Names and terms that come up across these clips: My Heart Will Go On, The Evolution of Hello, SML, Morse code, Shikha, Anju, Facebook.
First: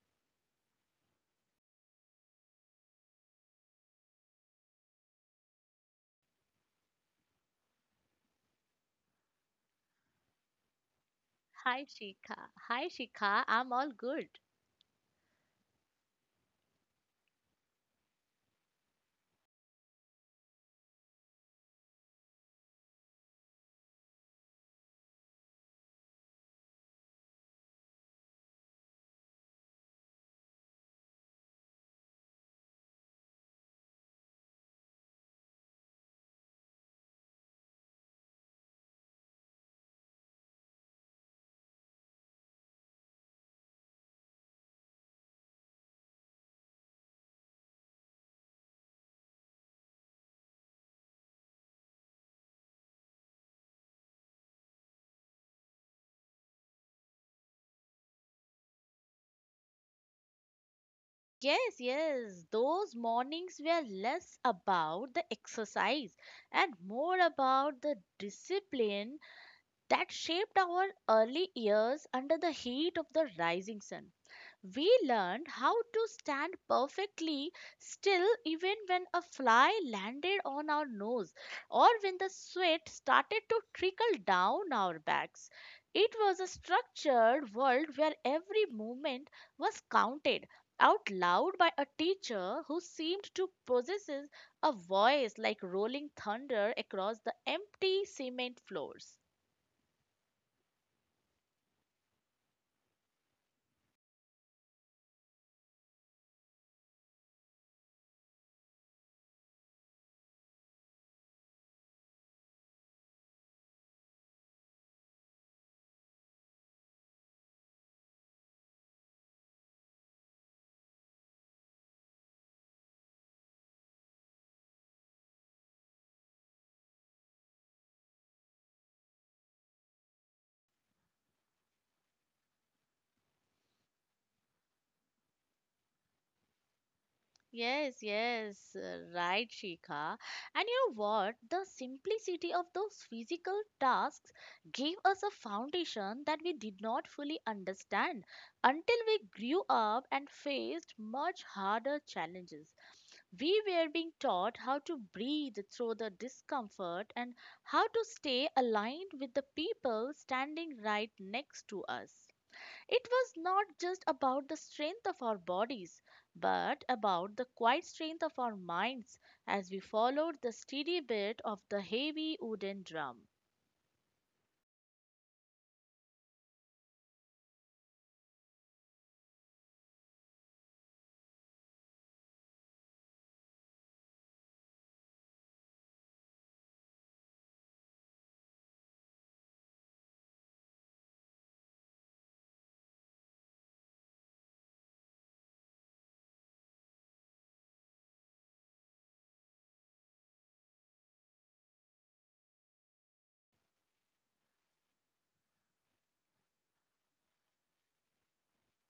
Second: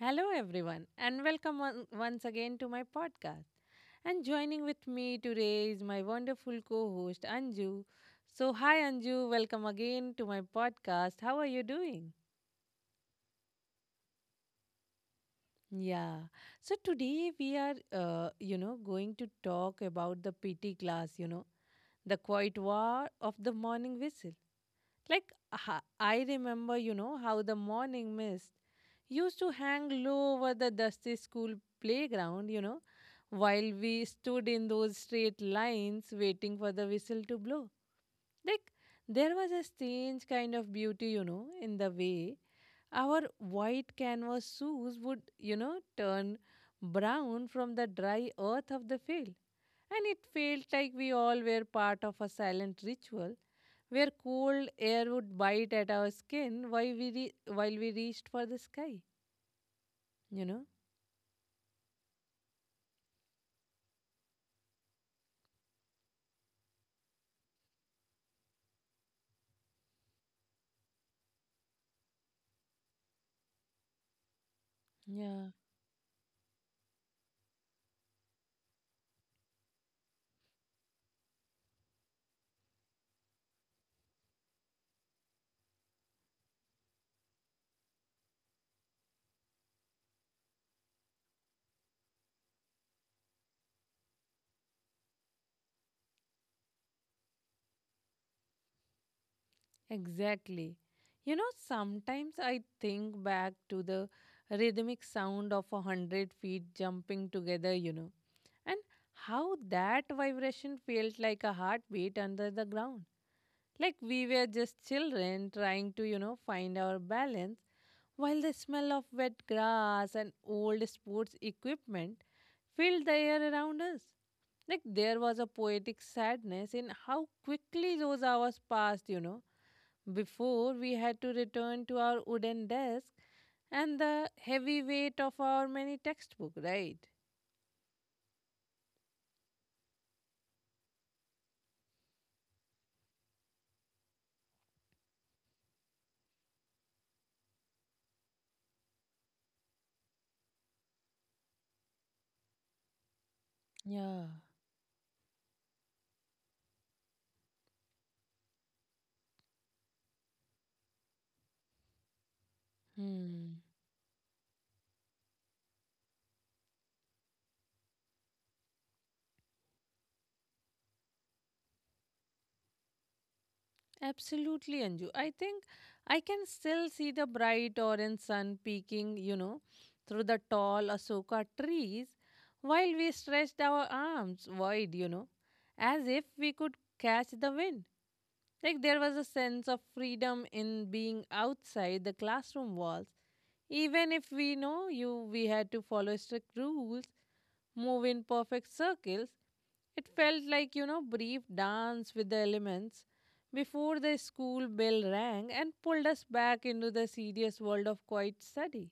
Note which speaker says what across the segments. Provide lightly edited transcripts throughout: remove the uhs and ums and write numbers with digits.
Speaker 1: Hello, everyone, and welcome once again to my podcast. And joining with me today is my wonderful co host, Anju. So, hi, Anju, welcome again to my podcast. How are you
Speaker 2: Hi,
Speaker 1: doing?
Speaker 2: Shika. Hi, Shika. I'm all good.
Speaker 1: Yeah. So, today we are, going to talk about the PT class, the quiet war of the morning whistle. Like, I remember, how the morning mist used to hang low over the dusty school playground, while we stood in those straight lines waiting for the whistle to blow. Like, there was a strange kind of beauty, in the way our white canvas shoes would, turn brown from the dry earth of the field. And it felt like we all were part of a silent ritual where cold air would bite at our skin while while we reached for the sky you know
Speaker 2: Yes, yes, those mornings were less about the exercise and more about the discipline that shaped our early years under the heat of the rising sun. We learned
Speaker 1: Yeah.
Speaker 2: how to stand perfectly still even when a fly landed on our nose or when the sweat started to trickle down our backs. It was a structured world where every movement was counted out loud by a teacher who seemed to possess a voice like rolling thunder across the empty cement floors.
Speaker 1: Exactly. Sometimes I think back to the rhythmic sound of a hundred feet jumping together, and how that vibration felt like a heartbeat under the ground. Like we were just children trying to, find our balance, while the smell of wet grass and old sports equipment filled the air around us. Like there was a poetic sadness in how quickly those hours passed, before we had to return to our wooden desk and the heavy weight of our many textbook, right?
Speaker 2: Yes, yes, right, Shikha. And you know what? The simplicity of those physical tasks gave us a foundation that we did not fully understand until we grew up and faced much harder challenges. We were being
Speaker 1: Yeah.
Speaker 2: taught how to breathe through the discomfort and how to stay aligned with the people standing right next to us. It was
Speaker 1: Hmm.
Speaker 2: not just about the strength of our bodies, but about the quiet strength of our minds as we followed the steady beat of the heavy wooden drum.
Speaker 1: Absolutely, Anju. I think I can still see the bright orange sun peeking, through the tall Asoka trees while we stretched our arms wide, as if we could catch the wind. Like there was a sense of freedom in being outside the classroom walls. Even if we know you we had to follow strict rules, move in perfect circles, it felt like, brief dance with the elements before the school bell rang and pulled us back into the serious world of quiet study.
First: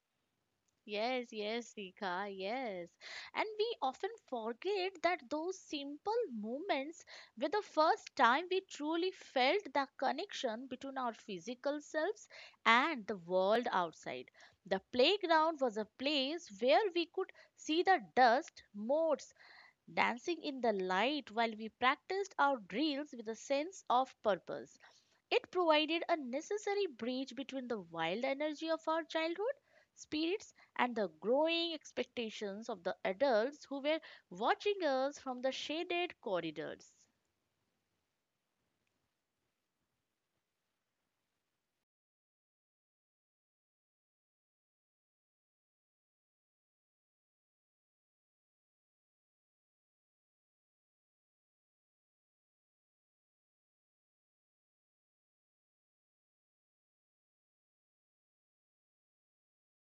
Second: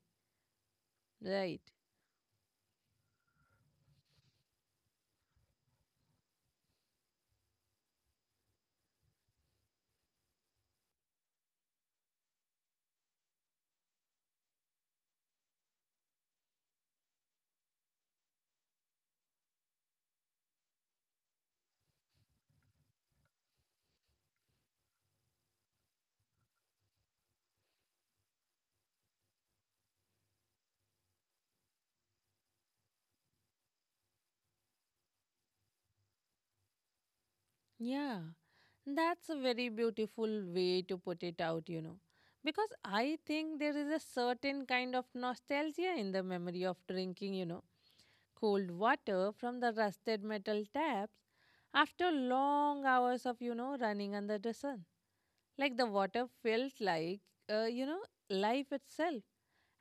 Speaker 2: Yes,
Speaker 1: Right.
Speaker 2: yes, Sika, yes. And we often forget that those simple moments were the first time we truly felt the connection between our physical selves and the world outside. The playground was a place where we could see the dust, motes, dancing in the light while we practiced our drills with a sense of purpose. It provided a necessary bridge between the wild energy of our childhood spirits and the growing expectations of the adults who were watching us from the shaded corridors.
Speaker 1: Yeah, that's a very beautiful way to put it out, Because I think there is a certain kind of nostalgia in the memory of drinking, cold water from the rusted metal taps after long hours of, running under the sun. Like the water felt like, uh, you know, life itself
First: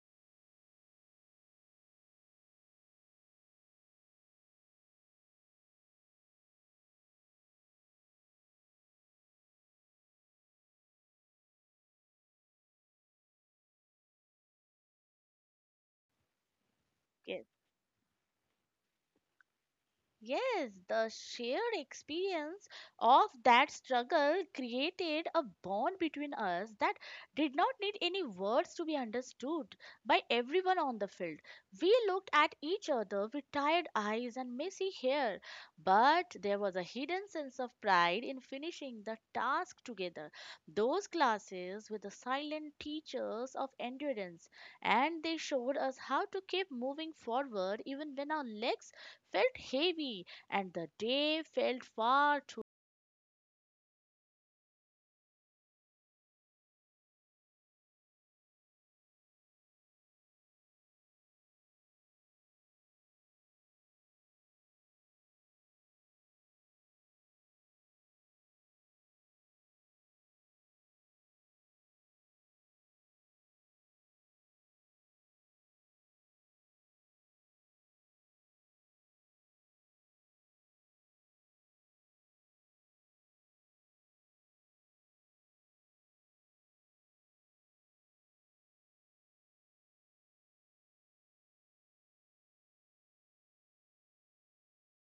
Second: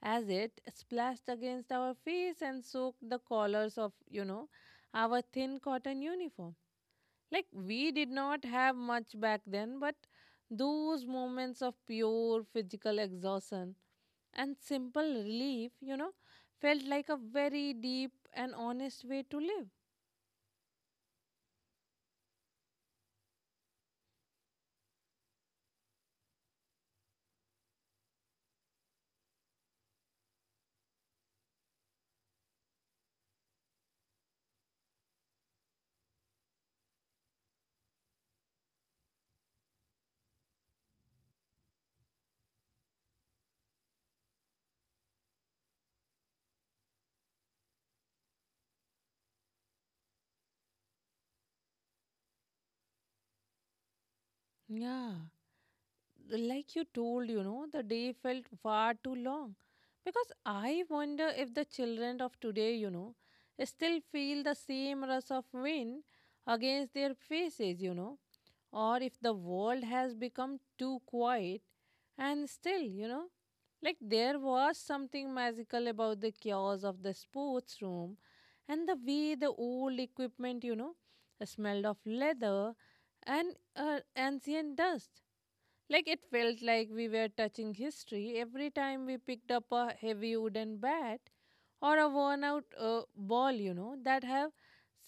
Speaker 1: as it splashed against our face and soaked the collars of, our thin cotton uniform. Like, we did not have much back then, but those moments of pure physical exhaustion and simple relief, felt like a
Speaker 2: Yes.
Speaker 1: very deep and honest way to live.
Speaker 2: Yes, the shared experience of that struggle created a bond between us that did not need any words to be understood by everyone on the field. We looked at each other with tired eyes and messy hair, but there was a hidden sense of pride in finishing the task together. Those classes were the silent teachers of endurance, and they showed us how to keep moving forward even when our legs felt heavy and the day felt far too.
Speaker 1: Yeah. Like you told, the day felt far too long. Because I wonder if the children of today, still feel the same rush of wind against their faces, or if the world has become too quiet and still. Like there was something magical about the chaos of the sports room and the way the old equipment smelled of leather and ancient dust. Like it felt like we were touching history every time we picked up a heavy wooden bat or a worn out ball, that have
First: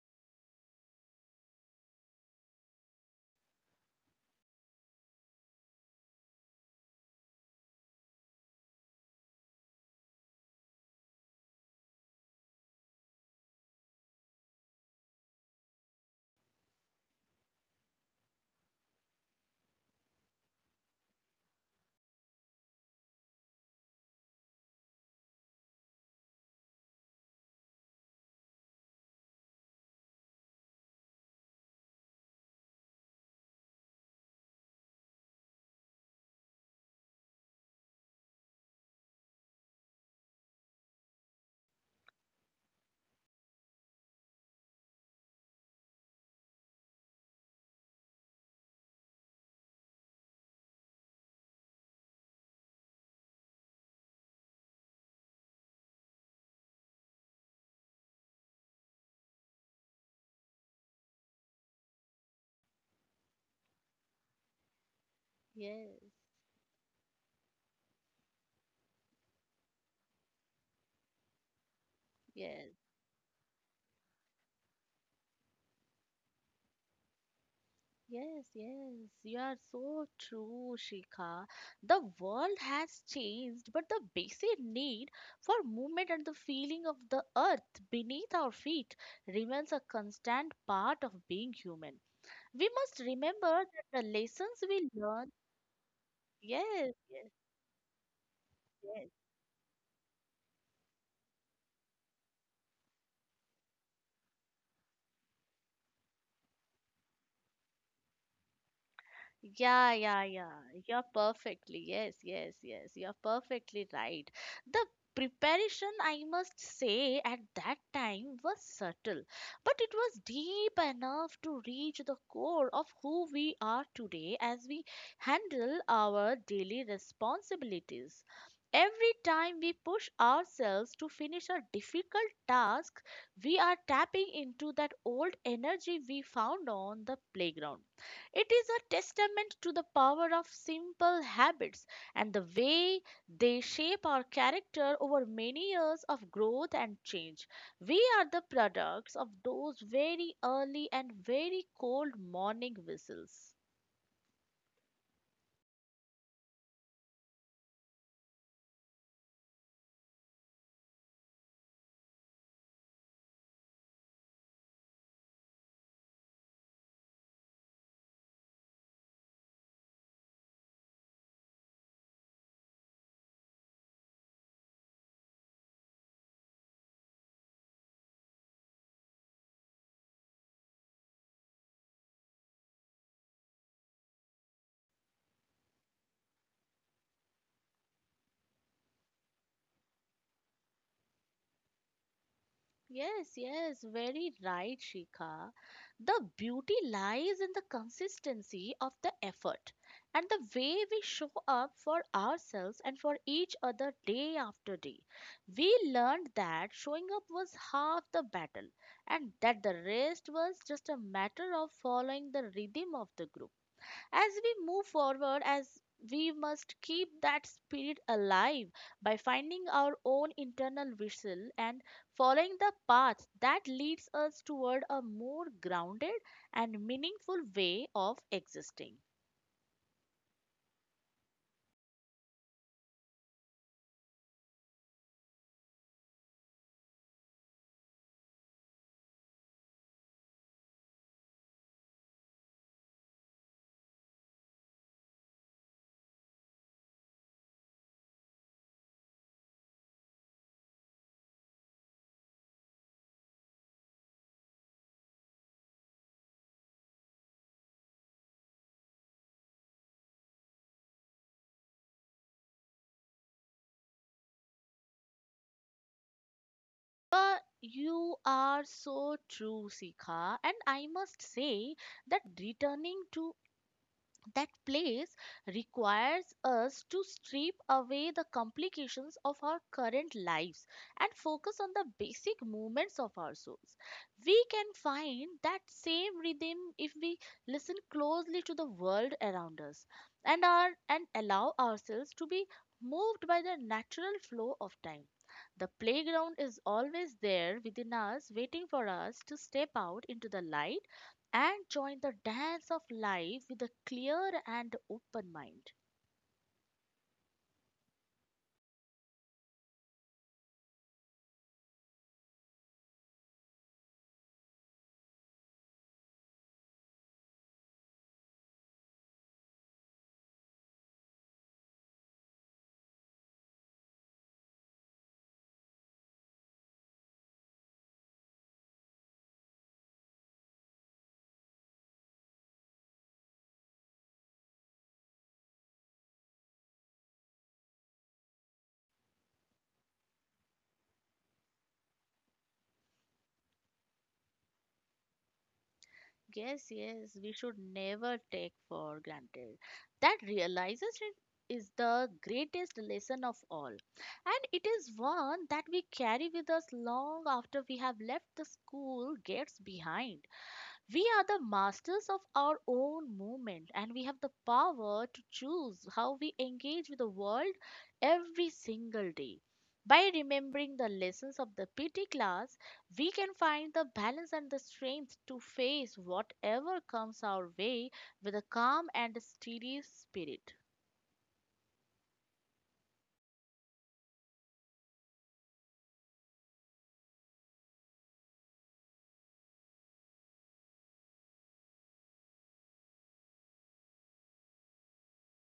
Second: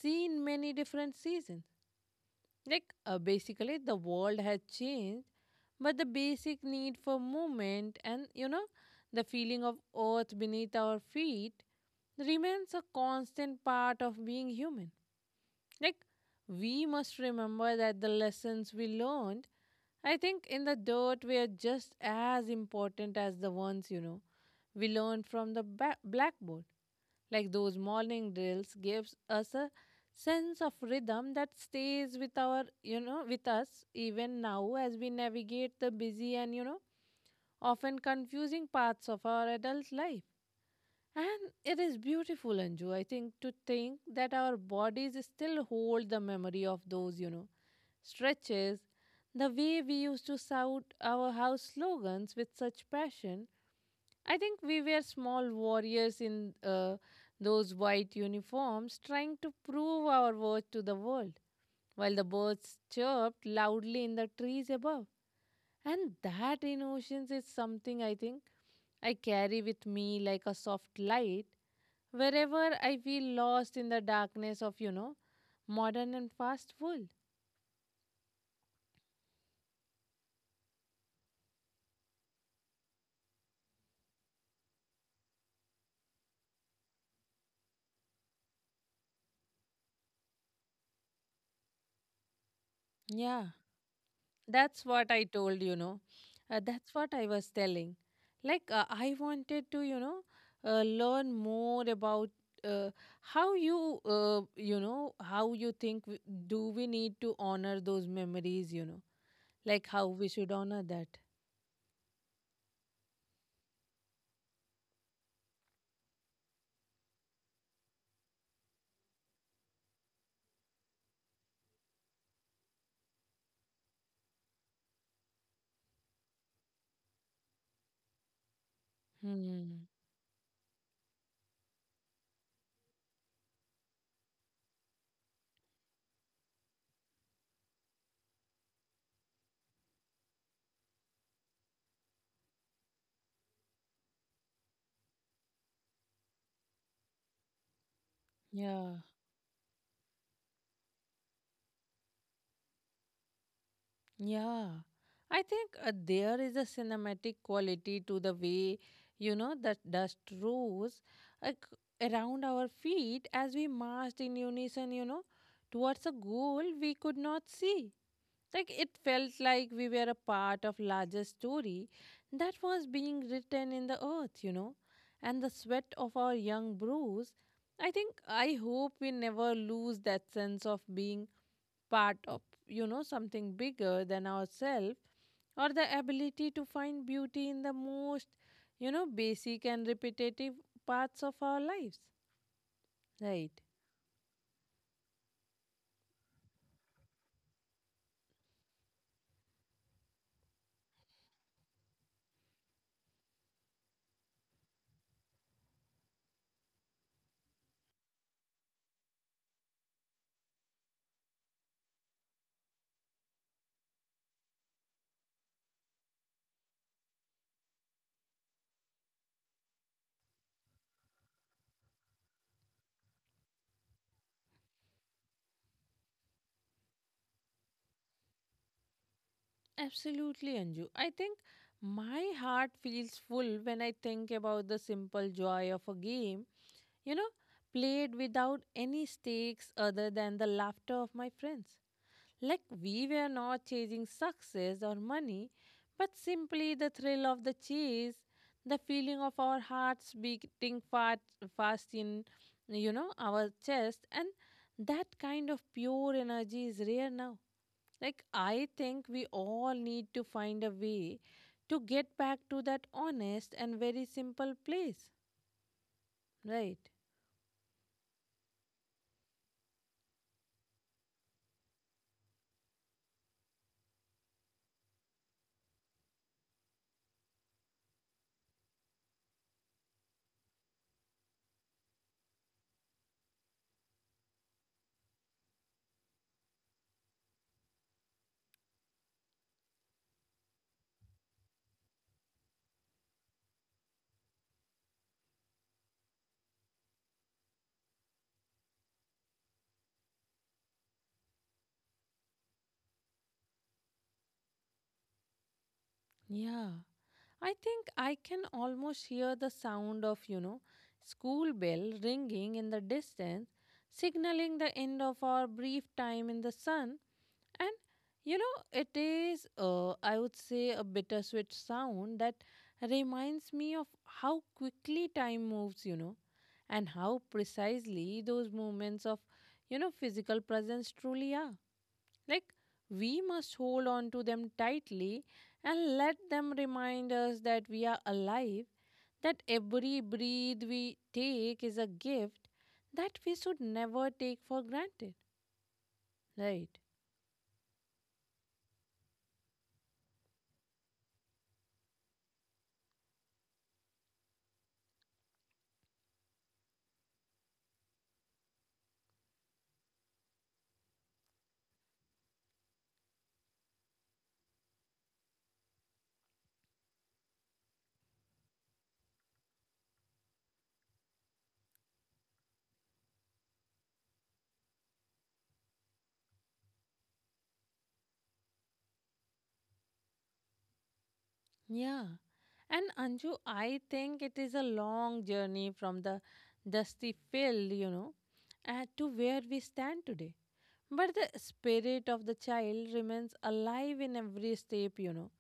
Speaker 1: seen many different seasons. Like basically, the world has changed, but the basic need for movement and the feeling of earth beneath our feet remains a constant part of being human. Like, we must remember that the lessons we learned, I think, in the dirt were just as important as the ones, we learned from the blackboard. Like, those morning drills gives us a sense of rhythm that stays with our, with us even now as we navigate the busy and, often confusing paths of our adult life. And it is beautiful, Anju, I think, to think that our bodies still hold the memory of those, stretches. The way we used to shout our house slogans with such passion. I think we were small warriors in those white uniforms trying to prove our worth to the world, while the birds chirped loudly in the trees above.
Speaker 2: Yes,
Speaker 1: And that innocence is something I think I carry with me like a soft light
Speaker 2: yes,
Speaker 1: wherever I feel lost in the darkness of, modern and fast food.
Speaker 2: yes, yes. You are so true, Shikha. The world has changed, but the basic need for movement and the feeling of the earth beneath our feet remains a constant part of being human. We must
Speaker 1: Yeah.
Speaker 2: remember that the lessons we
Speaker 1: That's what I
Speaker 2: learn.
Speaker 1: told,
Speaker 2: Yes,
Speaker 1: that's what
Speaker 2: yes,
Speaker 1: I was telling. I
Speaker 2: yes.
Speaker 1: wanted to, learn more about uh, how you, how you do we need to honor those memories,
Speaker 2: Yeah,
Speaker 1: like how
Speaker 2: yeah,
Speaker 1: we should
Speaker 2: yeah.
Speaker 1: honor
Speaker 2: You're
Speaker 1: that.
Speaker 2: perfectly, yes, yes, yes. You're perfectly right. The preparation, I must say, at that time was subtle, but it was deep enough to reach the core of who we are today as we handle our daily responsibilities. Every time we
Speaker 1: Hmm.
Speaker 2: push ourselves to finish a difficult task, we are tapping into that old energy we found on the playground. It is a testament to the power of simple habits and the way they shape our character over many years of growth and change. We are the
Speaker 1: Yeah.
Speaker 2: products of those very early and very cold morning whistles.
Speaker 1: Yeah, I think there is a cinematic quality to the way, the dust rose like, around our feet as we marched in unison, towards a goal we could not see. Like it felt like we were a part of larger story that was being written in the earth, and the sweat of our young brows. I think I hope we never lose that sense of being part of something bigger than ourselves or the ability to find beauty in the most basic and repetitive parts of our lives,
Speaker 2: Yes,
Speaker 1: right?
Speaker 2: yes, very right, Shikha. The beauty lies in the consistency of the effort and the way we show up for ourselves and for each other day after day. We learned that showing up was half the battle and that the rest was just a matter of following the rhythm of the group. As we must keep that spirit alive by finding our own internal whistle and following the path that leads us toward a more grounded and meaningful way of existing.
Speaker 1: Absolutely, Anju. I think my heart feels full when I think about the simple joy of a game you know played without any stakes other than the laughter of my friends. Like we were not chasing success or money, but simply the thrill of the chase, the feeling of our hearts beating fast in, our chest, and that kind of pure energy is rare now. Like I think we all need to find a way to get back to that honest and very simple place, right?
Speaker 2: You are so true, Sikha, and I must say that returning to that place requires us to strip away the complications of our current lives and focus on the basic movements of our souls. We can find that same rhythm if we listen closely to the world around us and allow ourselves to be moved by the natural flow of time. The playground is always there within us, waiting for us to step out into the light and join the dance of life with a clear and open mind.
Speaker 1: Yeah. I think I can almost hear the sound of, school bell ringing in the distance, signaling the end of our brief time in the sun. And, it is, I would say, a bittersweet sound that reminds me of how quickly time moves, and how precisely those moments of, physical presence truly are. Like, we must hold on to them tightly and let them remind us that we are alive, that every breath we take is a gift that we should never take for granted.
Speaker 2: Yes,
Speaker 1: Right?
Speaker 2: yes, we should never take for granted. That realization is the greatest lesson of all. And it is one that we carry with us long after we have left the school gates behind. We are the masters of our own movement and we have the power to choose how we engage with the world every single day. By remembering the lessons of the PT class, we can find the balance and the strength to face whatever comes our way with a calm and steady spirit.
Speaker 1: Yeah. And Anju, I think it is a long journey from the dusty field, to where we stand today. But the spirit of the child remains alive in every step,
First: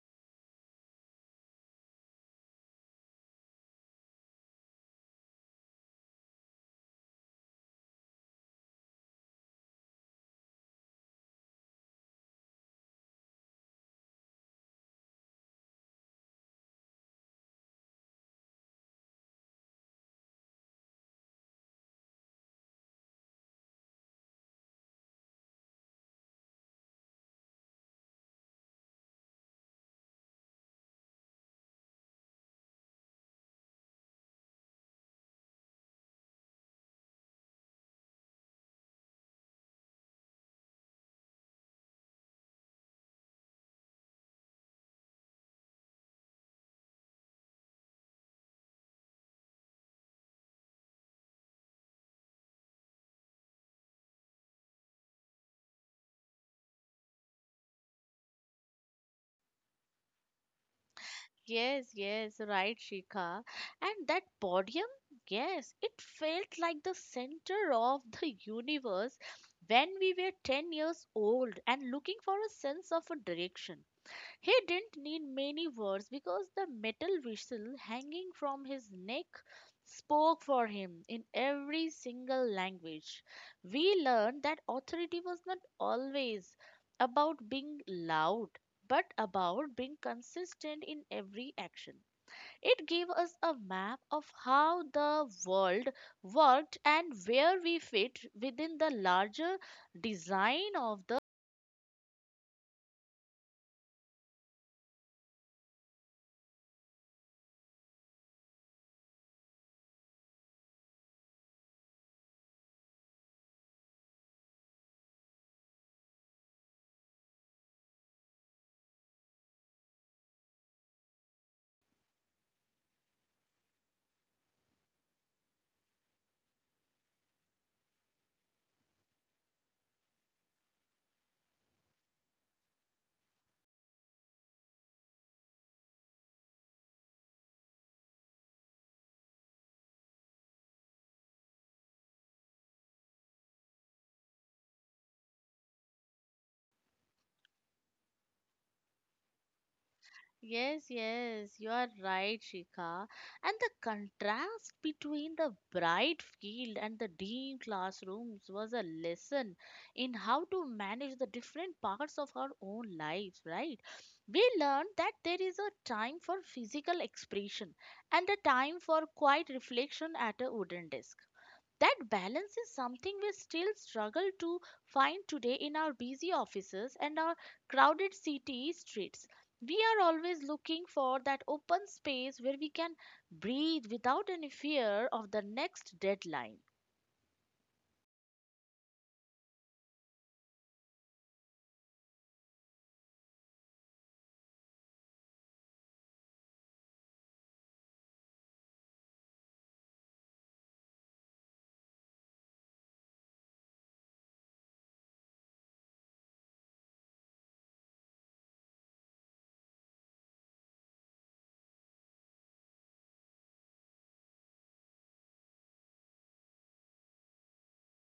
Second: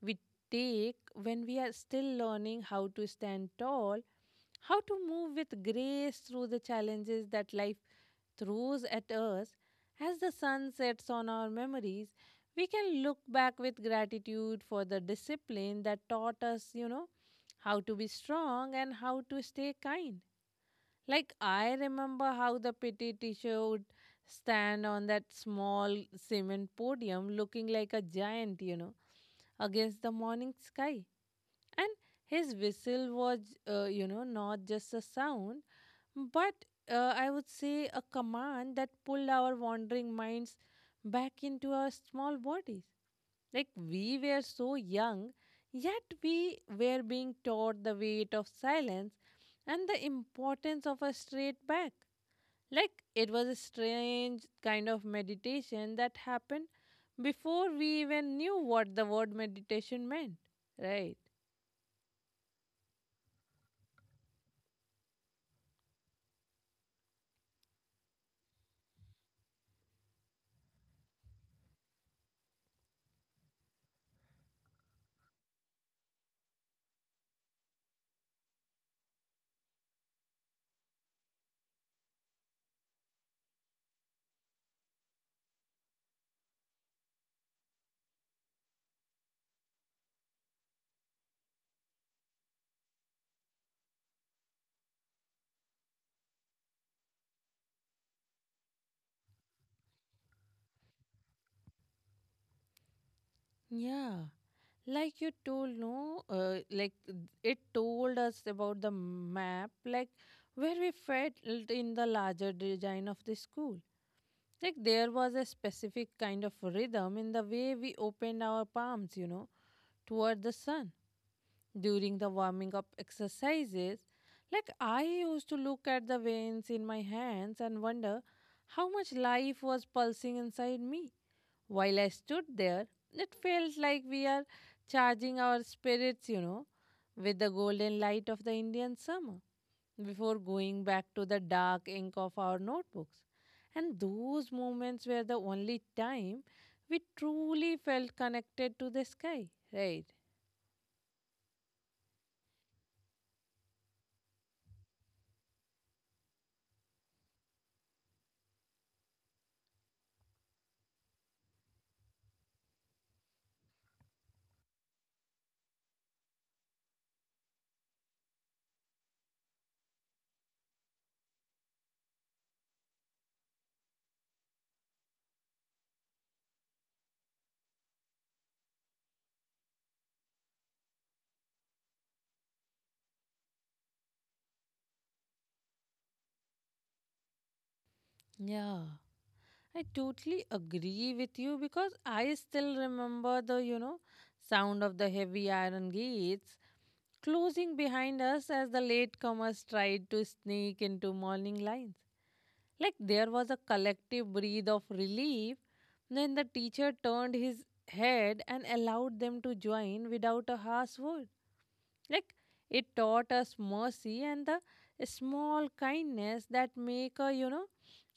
Speaker 1: we take when we are still learning how to stand tall, how to move with grace through the challenges that life throws at us. As the sun sets on our memories, we can look back with gratitude for the discipline that taught us, how to be strong and how to stay kind. Like I remember how the PT teacher would stand on that small cement podium looking like a giant, against the morning sky. And his whistle was, not just a sound, but I would say a command that pulled our wandering minds back into our small bodies. Like we were so young, yet we were being taught the weight of silence and the importance of a straight back. Like it was a strange kind of meditation that happened before we even knew what the word meditation meant. Right.
Speaker 2: Yes, yes, right, Shikha. And that podium, yes, it felt like the center of the universe when we were 10 years old and looking for a sense of a direction. He didn't need many words because the metal whistle hanging from his neck spoke for him in every single language. We learned that authority was not always about being loud, but about being consistent in every action. It gave us a map of how the world worked and where we fit within the larger design of the...
Speaker 1: Yeah. Like you told, no, like it told us about the map, like where we felt in the larger design of the school. Like there was a specific kind of rhythm in the way we opened our palms, toward the sun during the warming up exercises. Like I used to look at the veins in my hands and wonder how much life was pulsing inside me. While I stood there, it felt like we are charging our spirits, with the golden light of the Indian summer before going back to the dark ink of our notebooks. And those moments were the only time we truly felt connected to the sky, right?
Speaker 2: Yes, yes, you are right, Shika. And the contrast between the bright field and the dim classrooms was a lesson in how to manage the different parts of our own lives, right? We learned that there is a time for physical expression and a time for quiet reflection at a wooden desk. That balance is something we still struggle to find today in our busy offices and our crowded city streets. We are always looking for that open space where we can breathe without any fear of the next deadline.
Speaker 1: Yeah, I totally agree with you because I still remember the, sound of the heavy iron gates closing behind us as the latecomers tried to sneak into morning lines. Like there was a collective breath of relief. Then the teacher turned his head and allowed them to join without a harsh word. Like it taught us mercy and the small kindness that make a,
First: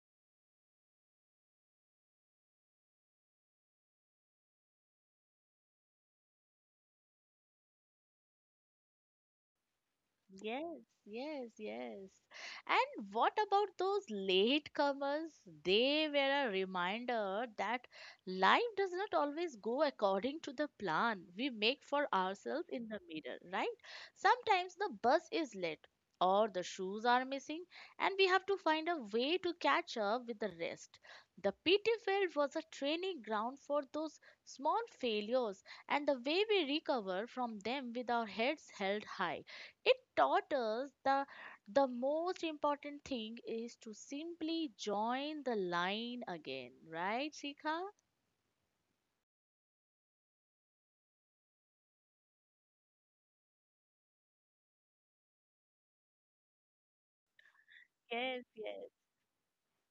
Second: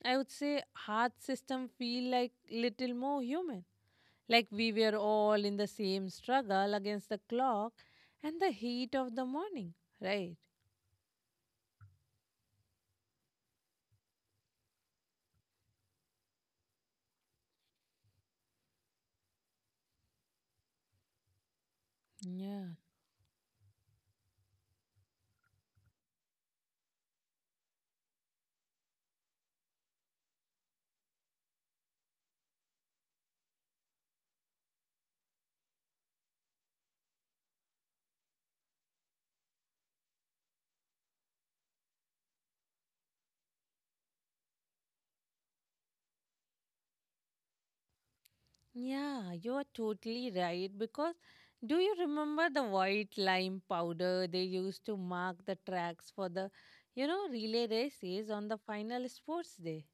Speaker 1: I would say heart system feel like little more human. Like we were all in the same struggle against the clock and the heat of the morning, right?
Speaker 2: Yes, yes, yes. And what about those latecomers? They were a reminder that life does not always go according to the plan we make for
Speaker 1: Yeah.
Speaker 2: ourselves in the mirror, right? Sometimes the bus is late or the shoes are missing, and we have to find a way to catch up with the rest. The PT field was a training ground for those small failures and the way we recover from them with our heads held high. It taught us that the most important thing is to simply join the line again, right, Shikha?
Speaker 1: Yeah, you're totally right. Because do you remember the white lime powder they used to mark the tracks for the, relay races on
Speaker 2: Yes,
Speaker 1: the
Speaker 2: yes.
Speaker 1: final sports day?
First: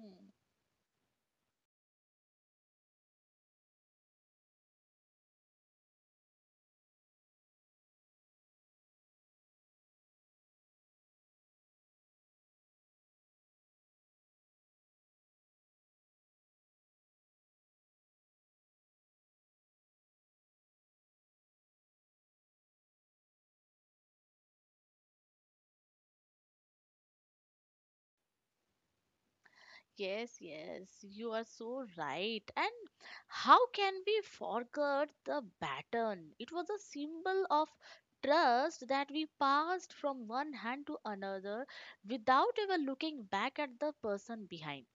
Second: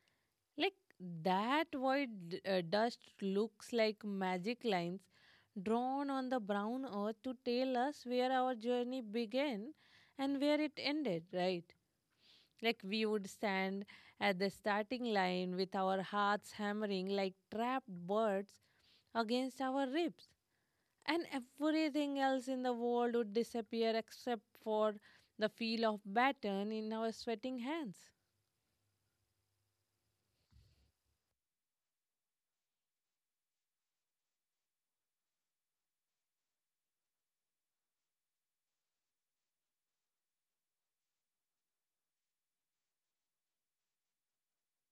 Speaker 2: Hmm.
Speaker 1: Like that white dust looks like magic lines drawn on the brown earth to tell us where our journey began and where it ended, right? Like we would stand at the starting line with our hearts hammering like trapped birds against our ribs, and everything else in the world would disappear except for the feel of baton in our sweating hands.
Speaker 2: Yes, yes, you are so right. And how can we forget the baton? It was a symbol of trust that we passed from one hand to another without ever looking back at the person behind.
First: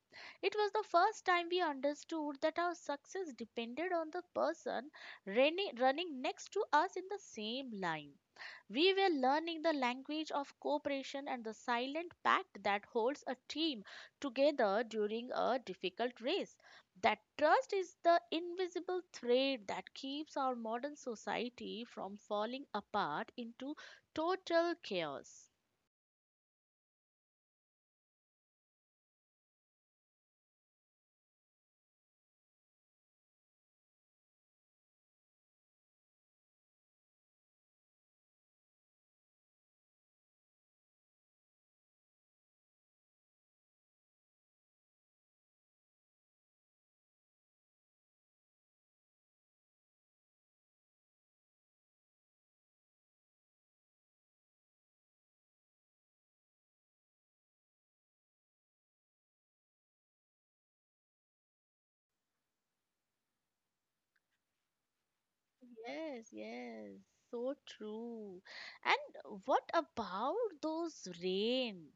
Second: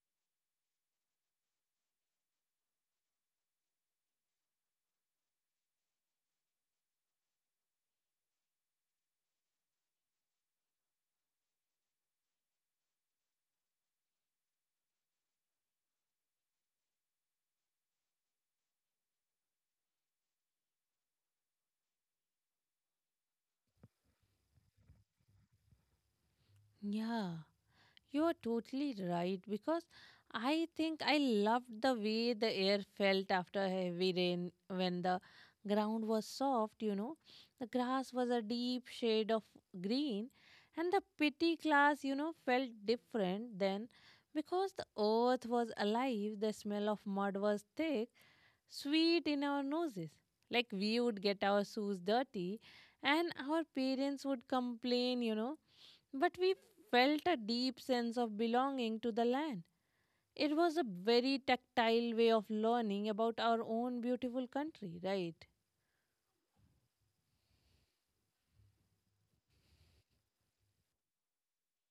Speaker 2: It was the first time we understood that our success depended on the person running next to us in the same line. We were learning the language of cooperation and the silent pact that holds a team together during a difficult race. That trust is the invisible thread that keeps our modern society from falling apart into total chaos.
Speaker 1: Yeah, you are totally right because I think I loved the way the air felt after heavy rain when the ground was soft. The grass was a deep shade of green, and the pity class, felt different then because the earth was alive, the smell of mud was thick, sweet in our noses. Like we would get our shoes dirty, and our parents would complain, but we felt a deep sense of belonging to the land. It was a very tactile way of learning about our own beautiful country, right?
Speaker 2: Yes, yes, so true. And what about those rain?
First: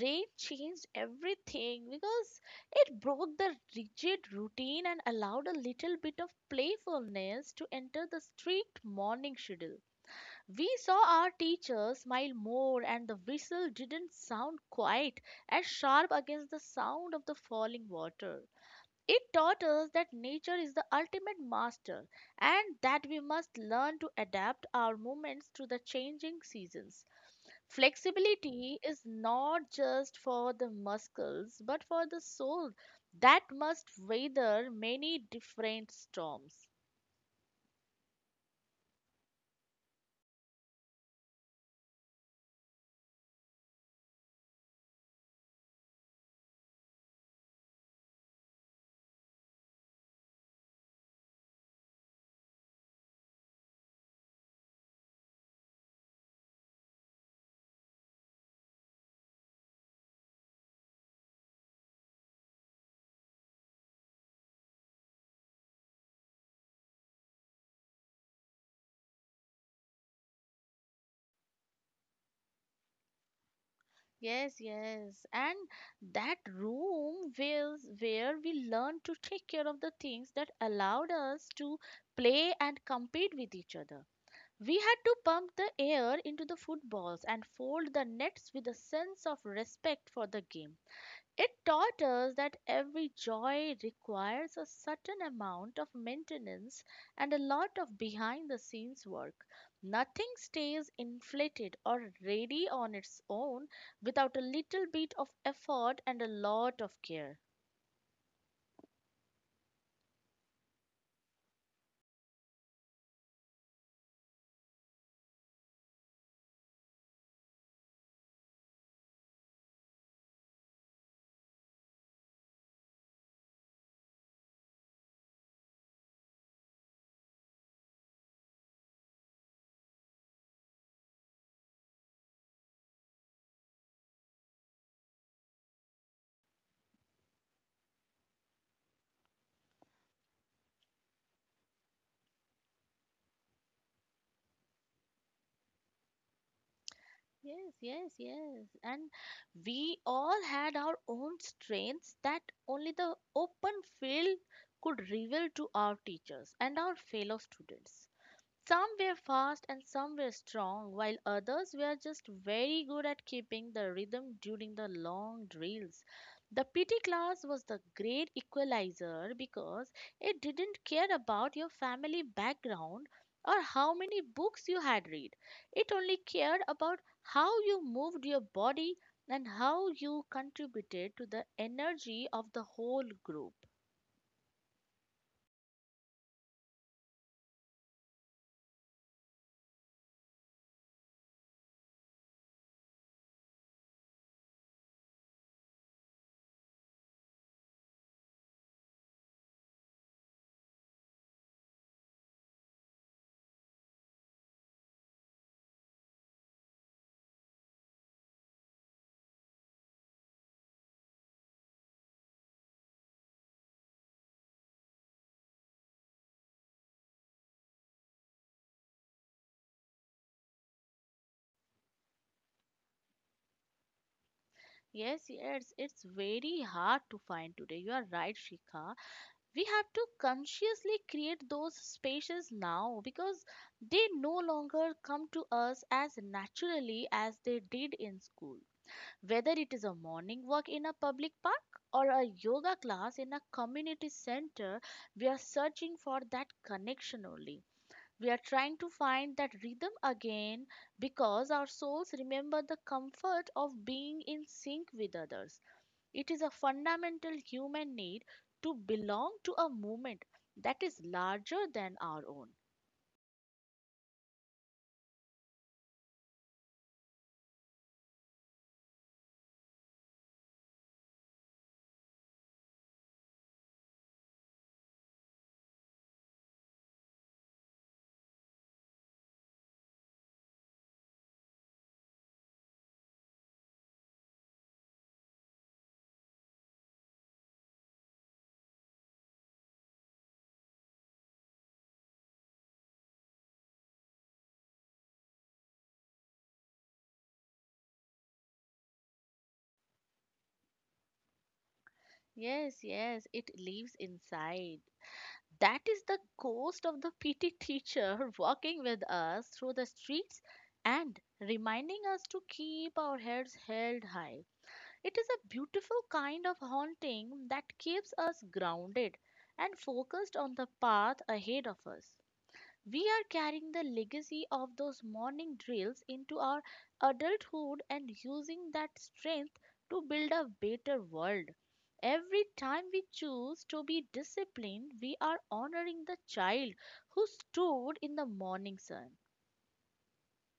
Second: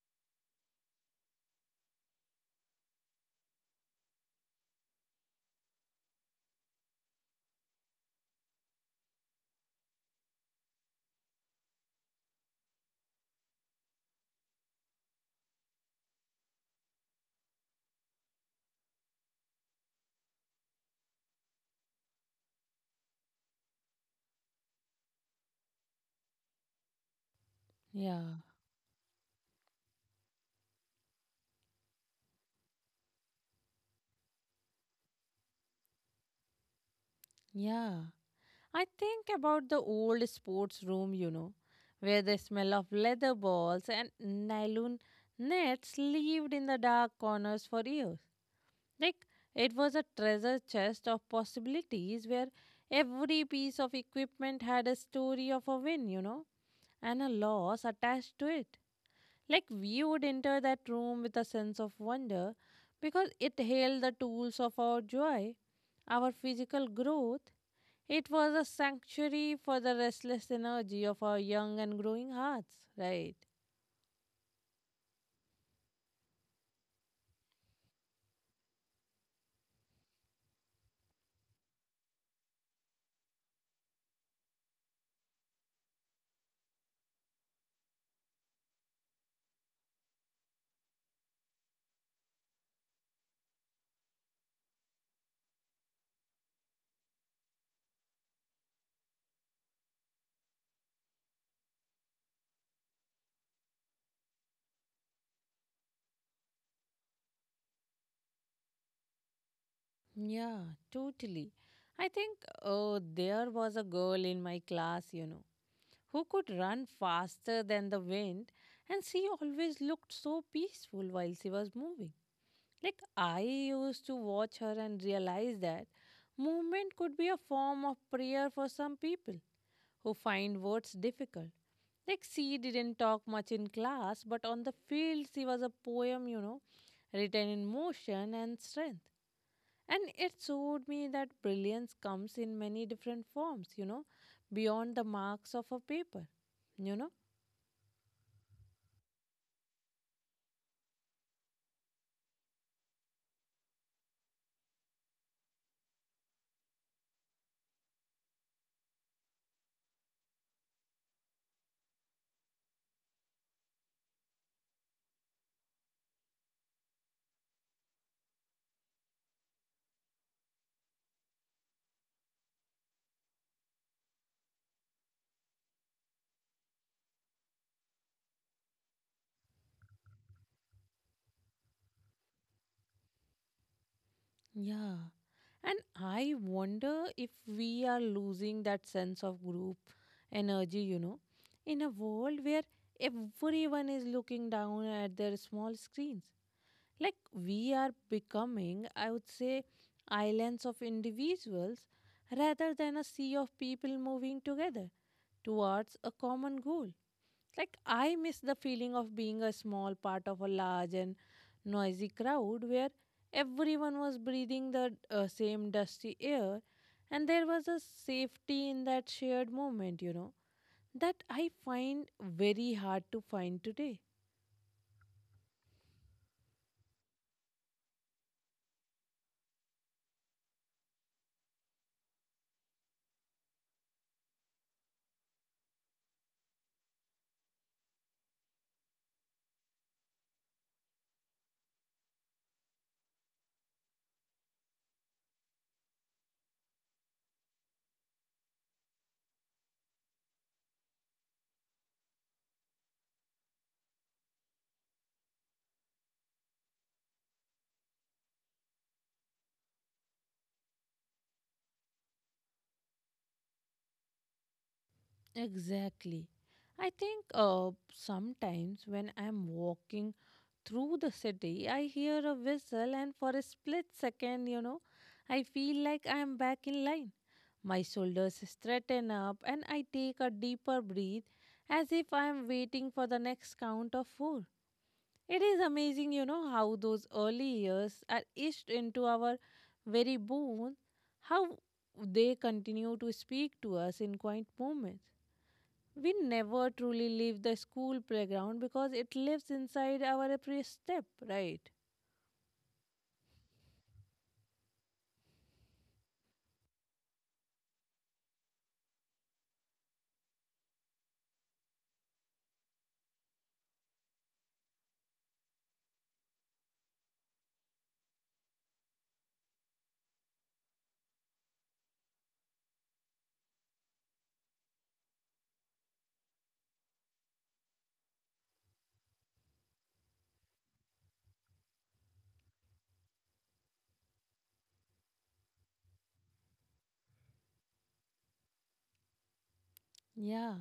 Speaker 2: Rain changed everything because it broke the rigid routine and allowed a little bit of playfulness to enter the strict morning schedule. We saw our teacher smile more, and the whistle didn't sound quite as sharp against the sound of the falling water. It taught us that nature is the ultimate master and that we must learn to adapt our movements to the changing seasons.
Speaker 1: Yeah,
Speaker 2: Flexibility is not just for the muscles but for the soul that must weather many different storms.
Speaker 1: yeah. I think about the old sports room, where the smell of leather balls and nylon nets lived in the dark corners for years. Like it was a treasure chest of possibilities where every piece of equipment had a story of a win, and a loss attached to it. Like we would enter that room with a sense of wonder because it held the tools of our joy, our physical growth. It was a sanctuary for the restless energy of our young and growing hearts, right?
Speaker 2: Yes, yes. And that room was where we learned to take care of the things that allowed us to play and compete with each other. We had to pump the air into the footballs and fold the nets with a sense of respect for the game. It taught us that every joy requires a certain amount of maintenance and a lot of behind the scenes work. Nothing stays inflated or ready on its own without a little bit of effort and a lot of care.
Speaker 1: Yeah, totally. I think, oh, there was a girl in my class, who could run faster than the wind, and she always looked so peaceful while she was moving. Like, I used to watch her and realize that movement could be a form of prayer for some people who find words difficult. Like, she didn't talk much in class, but on the field, she was a poem, written in motion and strength. And it showed me that brilliance comes in many different forms, beyond the marks of a paper, you know.
Speaker 2: Yes, yes, yes. And we all had our own strengths that only the open field could reveal to our teachers and our fellow students. Some were fast and some were strong, while others were just very good at keeping the rhythm during the long drills. The PT class was the great equalizer because it didn't care about your family background or how many books you had read. It only cared about how you moved your body and how you contributed to the energy of the whole group.
Speaker 1: Yeah. And I wonder if we are losing that sense of group energy, in a world where everyone is looking down at their small screens. Like we are becoming, I would say, islands of individuals rather than a sea of people moving together towards a common goal. Like, I miss the feeling of being a small part of a large and noisy crowd where everyone was breathing the same dusty air and there was a safety in that shared moment, that I find very hard to find today.
Speaker 2: Yes, yes, it's very hard to find today. You are right, Shikha. We have to consciously create those spaces now because they no longer come to us as naturally as they did in school. Whether it is a morning walk in a public park or a yoga class in a community center, we are searching for that connection only. We are trying to find that rhythm again because our souls remember the comfort of being in sync with others. It is a fundamental human need to belong to a movement that is larger than our own.
Speaker 1: Exactly. I think sometimes when I'm walking through the city, I hear a whistle, and for a split second, I feel like I am back in line. My shoulders straighten up, and I take a deeper breath as if I am waiting for the next count of four. It is amazing, how those early years are etched into our very bones, how they continue to speak to us in quiet moments. We never truly leave the school playground because it lives inside our every step, right?
Speaker 2: Yes, yes, it lives inside. That is the ghost of the PT teacher walking with us through the streets and reminding us to keep our heads held high. It is a beautiful kind of haunting that keeps us grounded and focused on the path ahead of us. We are carrying the legacy of those morning drills into our adulthood and using that strength to build a better world. Every time we choose to be disciplined, we are honoring the child who stood in the morning sun.
Speaker 1: Yeah.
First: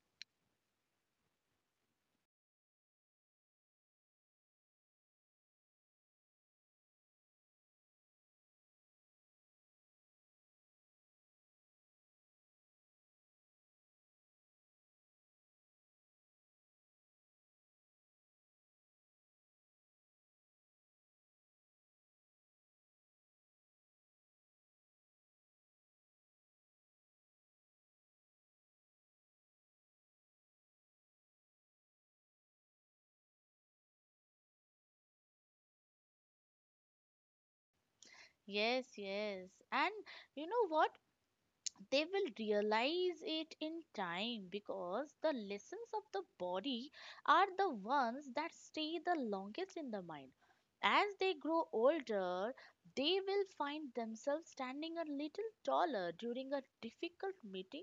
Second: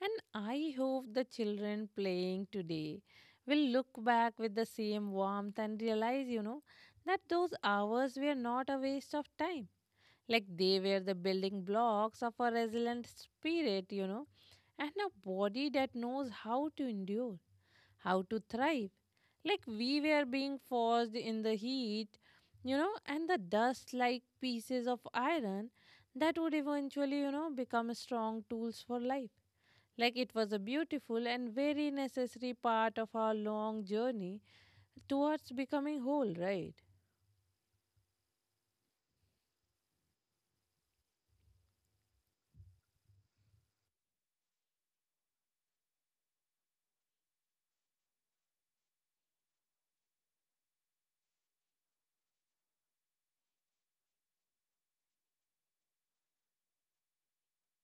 Speaker 1: And I hope the children playing today will look back with the same warmth and realize, that those hours were not a waste of time. Like they were the building blocks of a resilient spirit, and a body that knows how to endure. How to thrive. Like we were being forced in the heat, and the dust like pieces of iron that would eventually, become strong tools for life. Like it was a beautiful and very necessary part of our long journey towards becoming whole, right?
Speaker 2: Yes, yes. And you know what? They will realize it in time because the lessons of the body are the ones that stay the longest in the mind. As they grow older, they will find themselves standing a little taller during a difficult meeting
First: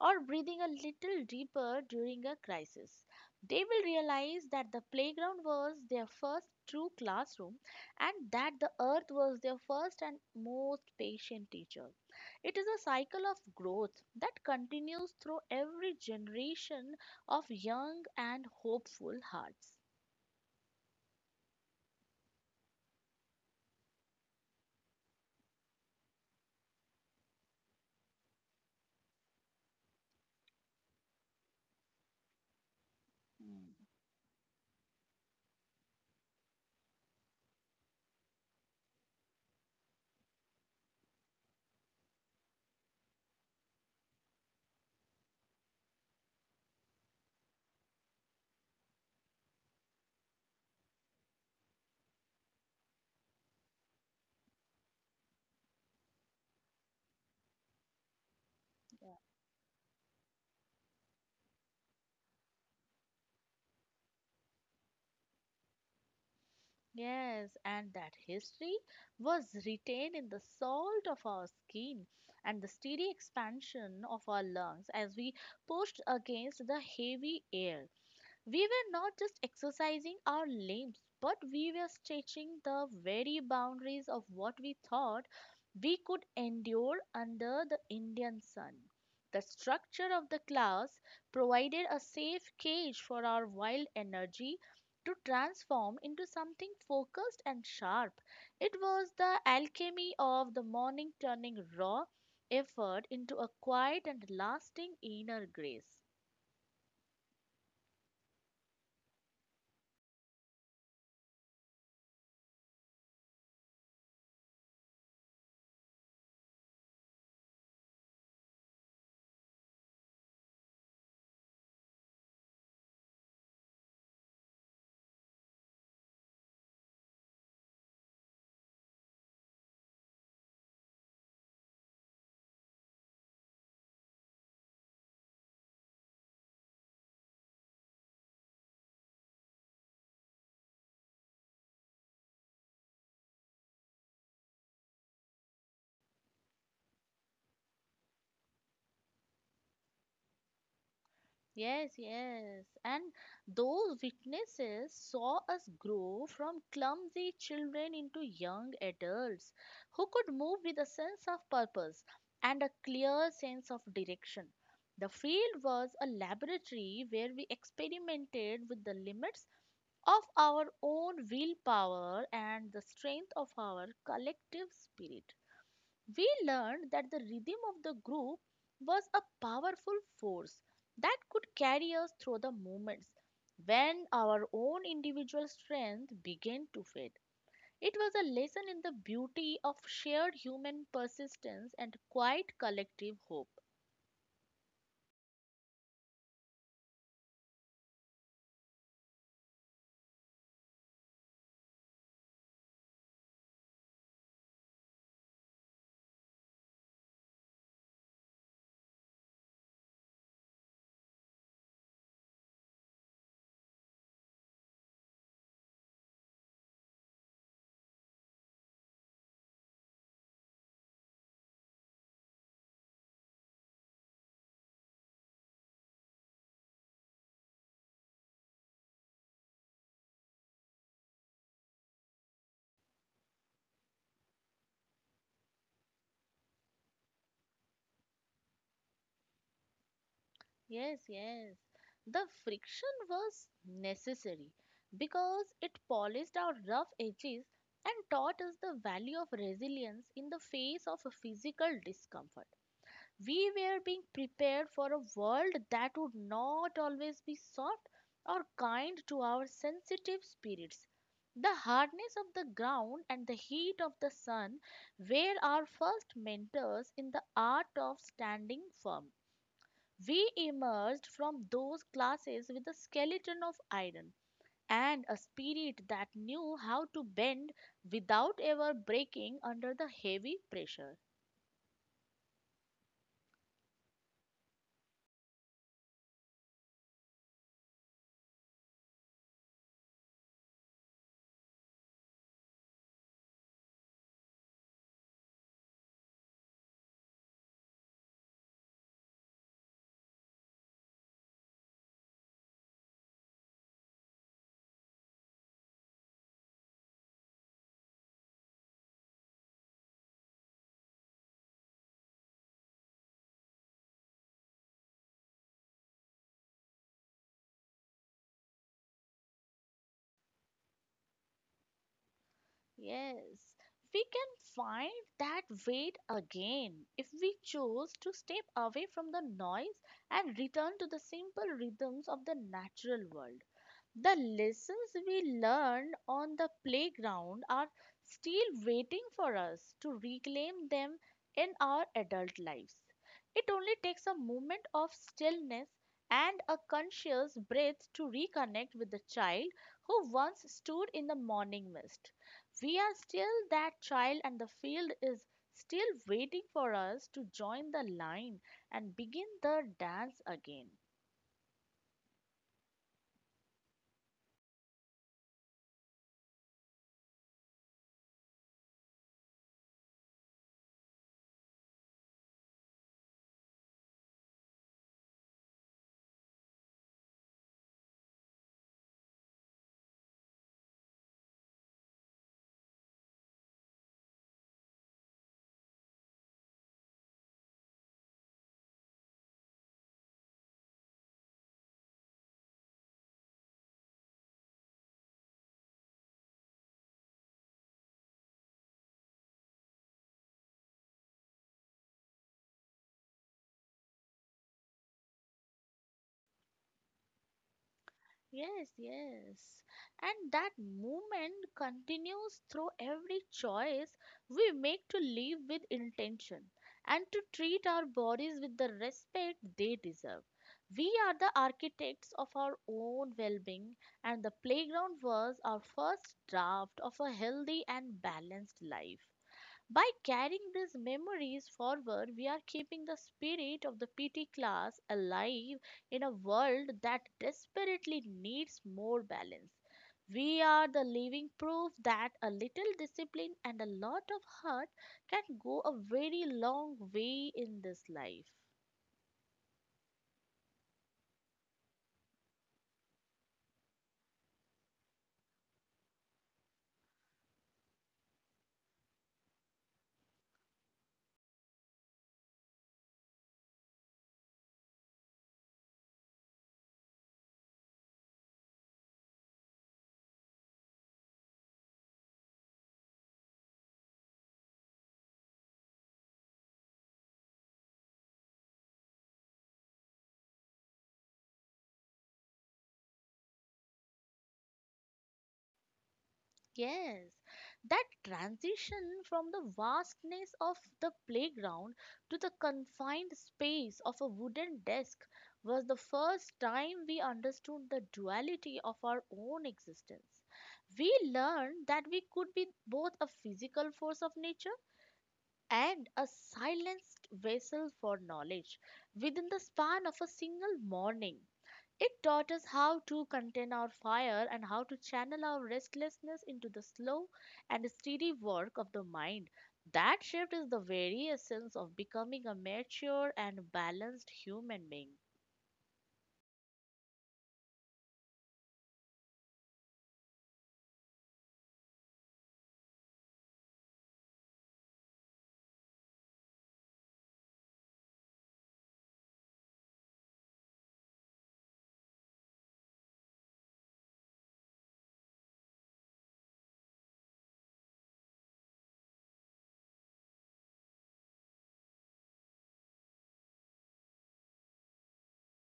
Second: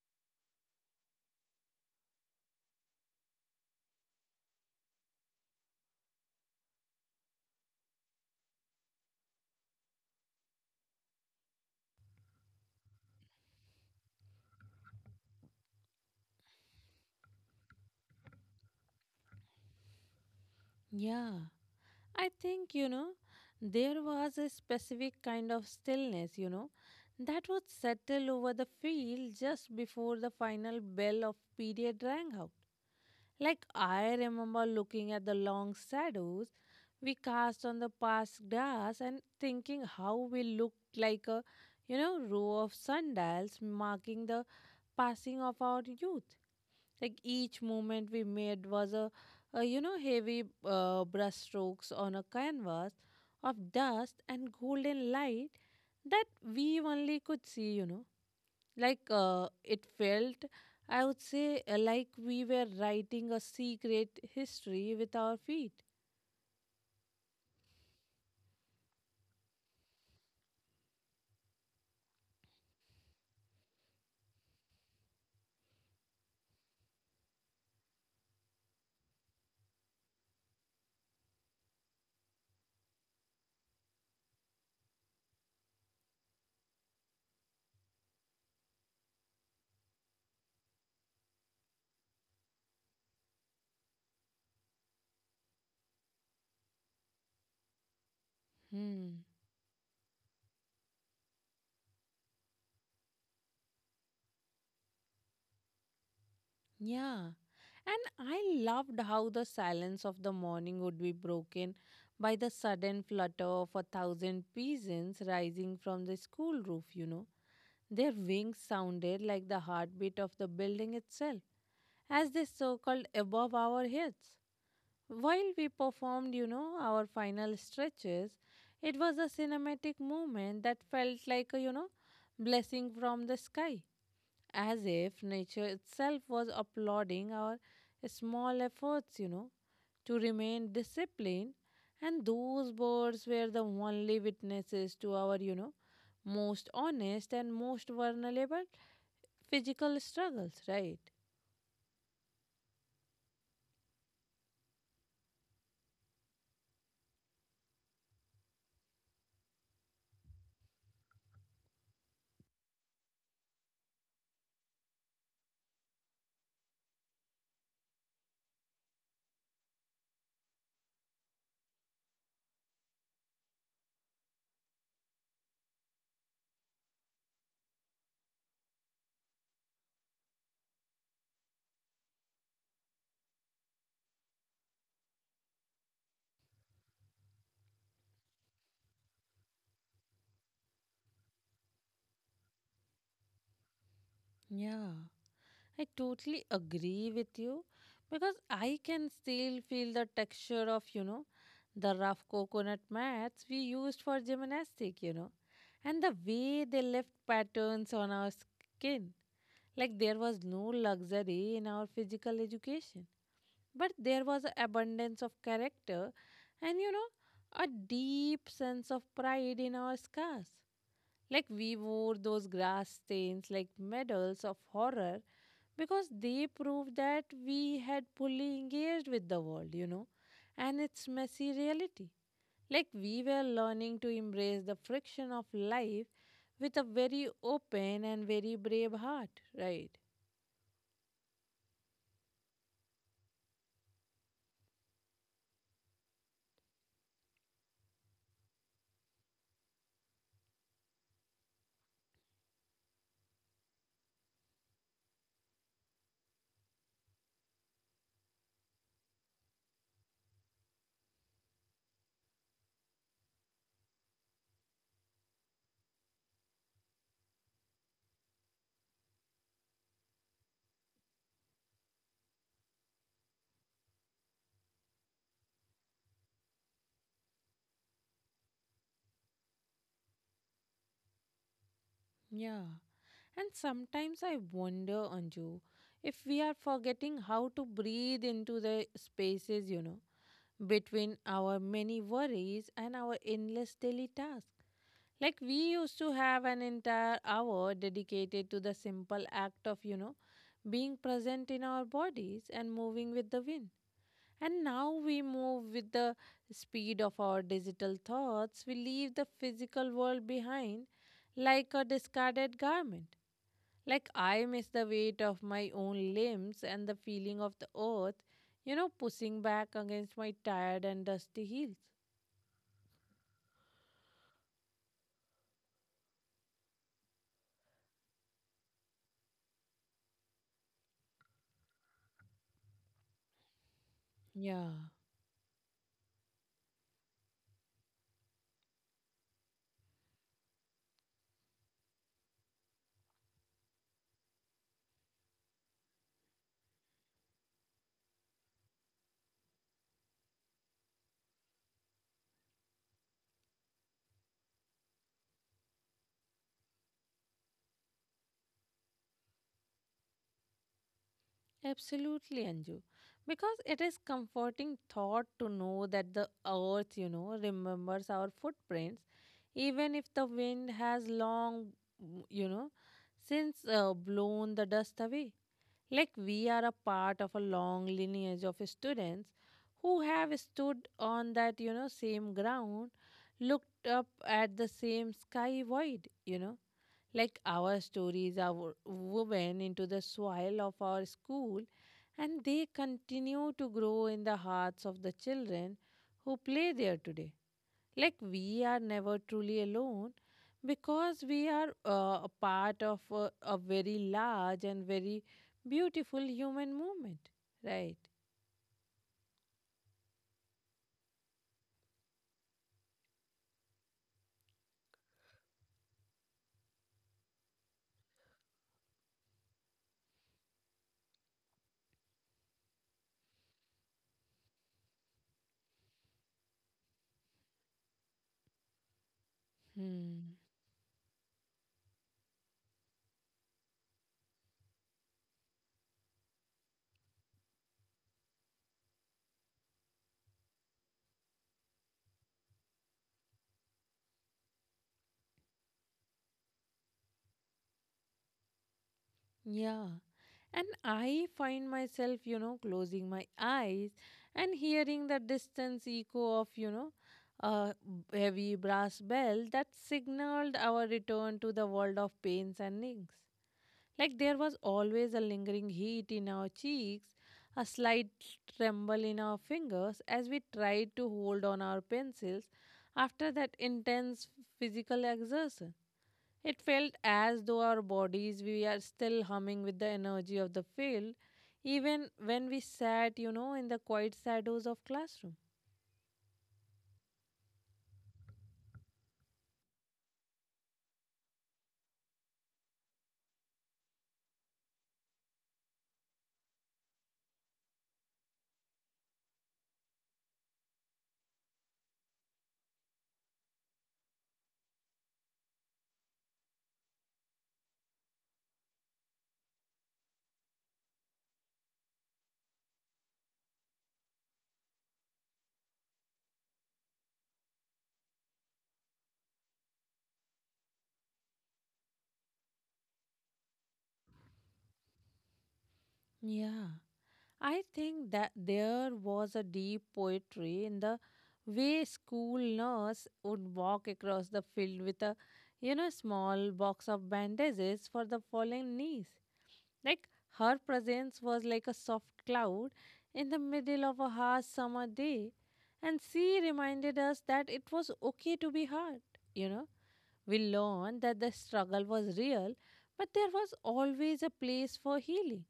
Speaker 2: or breathing a little deeper during a crisis. They will realize that the playground was their first true classroom and that the earth was their first and most patient teacher. It is a cycle of growth that continues through every generation of young and hopeful hearts.
Speaker 1: Yeah. I think, there was a specific kind of stillness, that would settle over the field just before the final bell of period rang out. Like,
Speaker 2: Mm.
Speaker 1: I remember looking at the long shadows we cast on the past grass and thinking how we looked like a row of sundials marking the passing of our youth. Like each movement we made was a heavy brushstrokes on a canvas of dust and golden light that we only could see. Like it felt, I would say, like we were writing a secret history with our feet.
Speaker 2: Yes, and that history was retained in the salt of our skin and the steady expansion of our lungs as we pushed against the heavy air. We were not just exercising our limbs, but we were stretching the very boundaries of what we thought we could endure under the Indian sun. The structure of the class provided a safe cage for our wild energy to transform into something focused and sharp. It was
Speaker 1: Hmm.
Speaker 2: the alchemy of the morning turning raw effort into a quiet and lasting inner grace.
Speaker 1: Yeah. And I loved how the silence of the morning would be broken by the sudden flutter of a thousand pigeons rising from the school roof. Their wings sounded like the heartbeat of the building itself as they circled above our heads. While we performed, our final stretches, it was a cinematic moment that felt like a blessing from the sky as if nature itself was applauding our small efforts, to remain disciplined. And those birds were the only witnesses to our, most honest and most vulnerable physical struggles, right?
Speaker 2: Yes, yes. And those witnesses saw us grow from clumsy children into young adults who could move with a sense of purpose and a clear sense of direction. The field was a laboratory where we experimented with the limits of our own willpower and the strength of our collective spirit. We learned that the rhythm of the group was a powerful force that could carry us through the moments when our own individual strength began to fade. It was a lesson in the beauty of shared human persistence and quiet collective hope.
Speaker 1: Yeah. I totally agree with you because I can still feel the texture of the rough coconut mats we used for gymnastics, and the way they left patterns on our skin. Like there was no luxury in our physical education, but there was an abundance of character and a deep sense of pride in our scars. Like we wore those grass stains like medals of horror because they proved that we had fully engaged with the world, and its messy reality. Like we were learning to embrace the friction of life with a very open and very brave heart, right?
Speaker 2: Yes, yes. The friction was necessary because it polished our rough edges and taught us the value of resilience in the face of physical discomfort. We were being prepared for a world that would not always be soft or kind to our sensitive spirits. The hardness of the ground and the heat of the sun were our first mentors in the art of standing firm. We emerged from those classes with a skeleton of iron and a spirit that knew how to bend without ever breaking under the heavy pressure.
Speaker 1: Yeah. And sometimes I wonder, Anju, if we are forgetting how to breathe into the spaces, between our many worries and our endless daily tasks. Like we used to have an entire hour dedicated to the simple act of being present in our bodies and moving with the wind. And now we move with the speed of our digital thoughts. We leave the physical world behind like a discarded garment. Like, I miss the weight of my own limbs and the feeling of the earth, pushing back against my tired and dusty heels.
Speaker 2: Yes, we can find that weight again if we choose to step away from the noise and return to the simple rhythms of the natural world. The
Speaker 1: Yeah,
Speaker 2: lessons we learned on the playground are still waiting for us to reclaim them in our adult lives. It only takes a moment of stillness and a conscious breath to reconnect with the child who once stood in the morning mist. We are still that child, and the field is still waiting for us to join the line and begin the dance again.
Speaker 1: absolutely, Anju. Because it is comforting thought to know that the earth, remembers our footprints, even if the wind has long, mm, you know, since uh, blown the dust away. Like we are a part of a long lineage of students who have stood on that, same ground, looked up at the same sky void. Like our stories are woven into the soil of our school and they continue to grow in the hearts of the children who play there today. Like we are never truly alone because we are a part of a very large and very beautiful human movement, right?
Speaker 2: Yes, yes. And that movement continues through every choice we make to live with intention and to treat our bodies with the respect they deserve. We are the architects of our own well being, and the playground was our first draft of a healthy and balanced life. By
Speaker 1: Hmm.
Speaker 2: carrying these memories forward, we are keeping the spirit of the PT class alive in a world that desperately needs more balance. We are the living proof that a little discipline and a lot of heart can go a very long way in this life.
Speaker 1: Yeah. And I find myself, closing my eyes and hearing the distance echo of a heavy brass bell that signaled our return to the world of pains and aches. Like there was always a lingering heat in our cheeks, a slight tremble in our fingers as we tried to hold on our pencils after that intense physical exertion. It felt as though our bodies we are still humming with the energy of the field, even when we sat, in the quiet shadows of classroom.
Speaker 2: Yes, that transition from the vastness of the playground to the confined space of a wooden desk was the first time we understood the duality of our own existence. We learned that we could be both a physical force of nature and a silenced vessel for knowledge within the span of a single morning. It taught us how to contain our fire and how to channel our restlessness into the slow and steady work of the mind. That shift is the very essence of becoming a mature and balanced human being.
Speaker 1: Yeah. I think that there was a deep poetry in the way school nurse would walk across the field with a small box of bandages for the fallen knees. Like her presence was like a soft cloud in the middle of a harsh summer day and she reminded us that it was okay to be hurt, you know we learned that the struggle was real, but there was always a place for healing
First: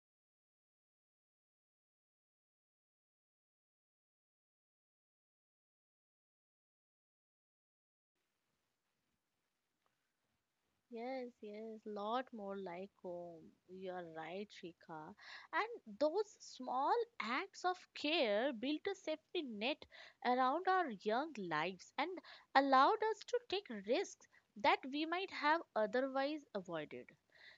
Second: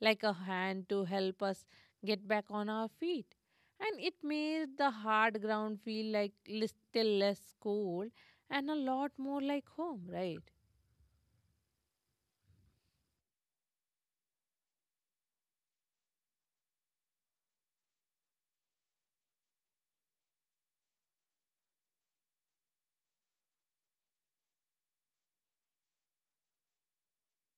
Speaker 1: like a hand to help us get back on our feet. And it made the hard ground feel like little less cold and a lot more like home, right?
Speaker 2: Yes, yes, lot more like home. You are right, Shikha. And those small acts of care built a safety net around our young lives and allowed us to take risks that we might have otherwise avoided.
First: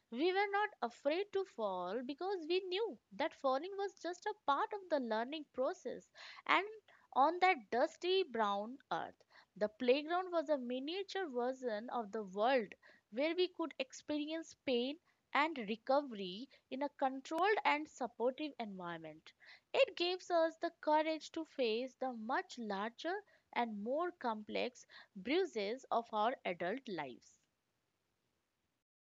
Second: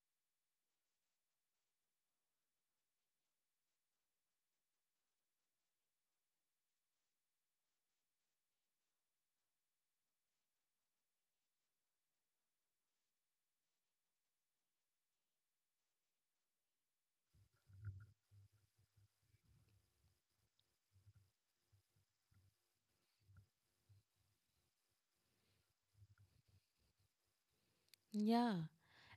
Speaker 2: We were not afraid to fall because we knew that falling was just a part of the learning process. And on that dusty brown earth, the playground was a miniature version of the world where we could experience pain and recovery in a controlled and supportive environment. It gives us the courage to face the much larger and more complex bruises of our adult lives.
Speaker 1: Yeah.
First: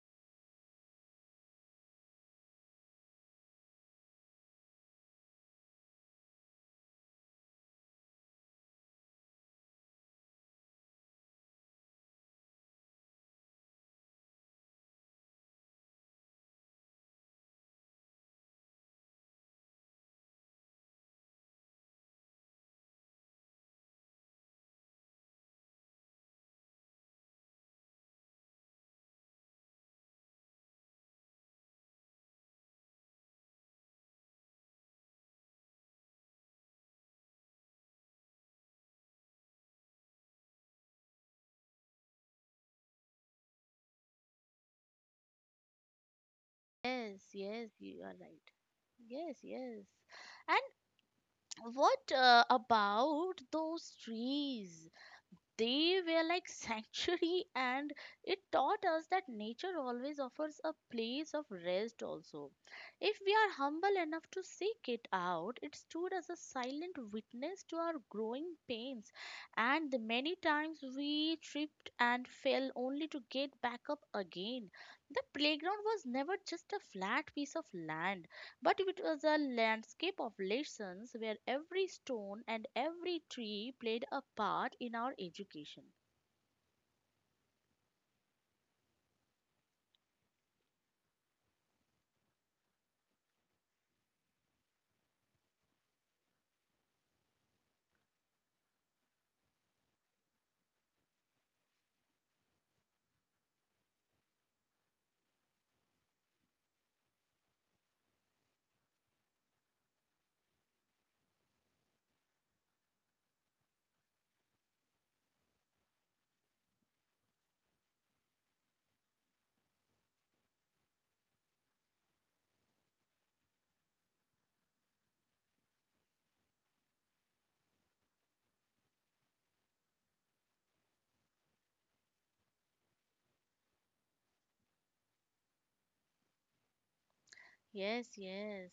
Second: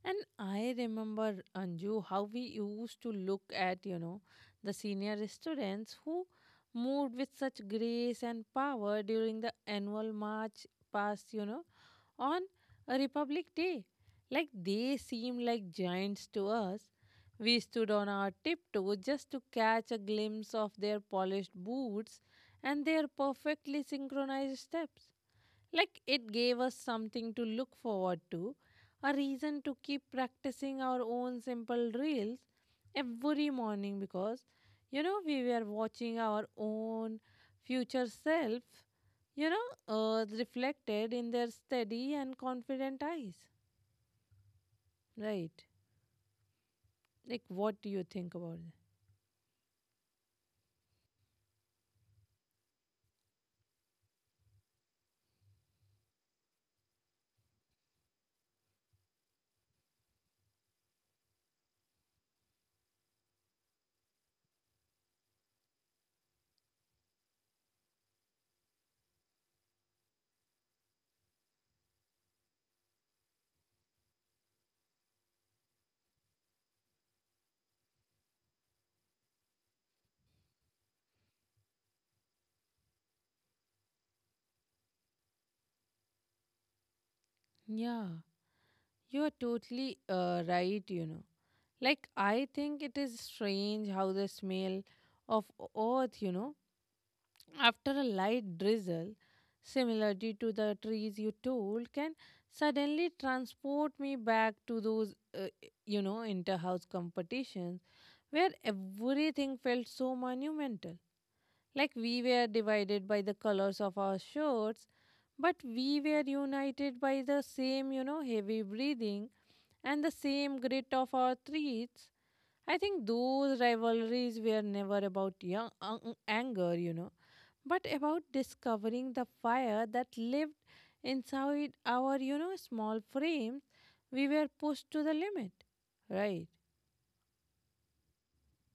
Speaker 1: And I remember, Anju, how we used to look at, the senior students who moved with such grace and power during the annual march past, on a Republic Day. Like they seemed like giants to us. We stood on our tiptoes just to catch a glimpse of their polished boots and their perfectly synchronized steps. Like it gave us something to look forward to, a reason to keep practicing our own simple reels every morning because, we were watching our own future self, reflected in their steady and confident eyes. Right.
Speaker 2: Yes,
Speaker 1: Like,
Speaker 2: yes,
Speaker 1: what do
Speaker 2: you
Speaker 1: you
Speaker 2: are
Speaker 1: think
Speaker 2: right.
Speaker 1: about that?
Speaker 2: Yes, yes. And what about those trees? They were like sanctuary, and it taught us that nature always offers a place of rest also. If we are humble enough to seek it out, it stood as a silent witness to our growing pains, and the many times we tripped and fell only to get back up again. The playground was never just a flat piece of land. But it was a landscape of lessons where every stone and every tree played a part in our education.
Speaker 1: Yeah, you are totally right, Like, I think it is strange how the smell of earth, after a light drizzle, similarity to the trees you told can suddenly transport me back to those inter-house competitions where everything felt so monumental. Like we were divided by the colors of our shirts, but we were united by the same, heavy breathing and the same grit of our threats. I think those rivalries were never about young, anger, but about discovering the fire that lived inside our, small frames, we were pushed to the limit. Right.
Speaker 2: Yes, yes.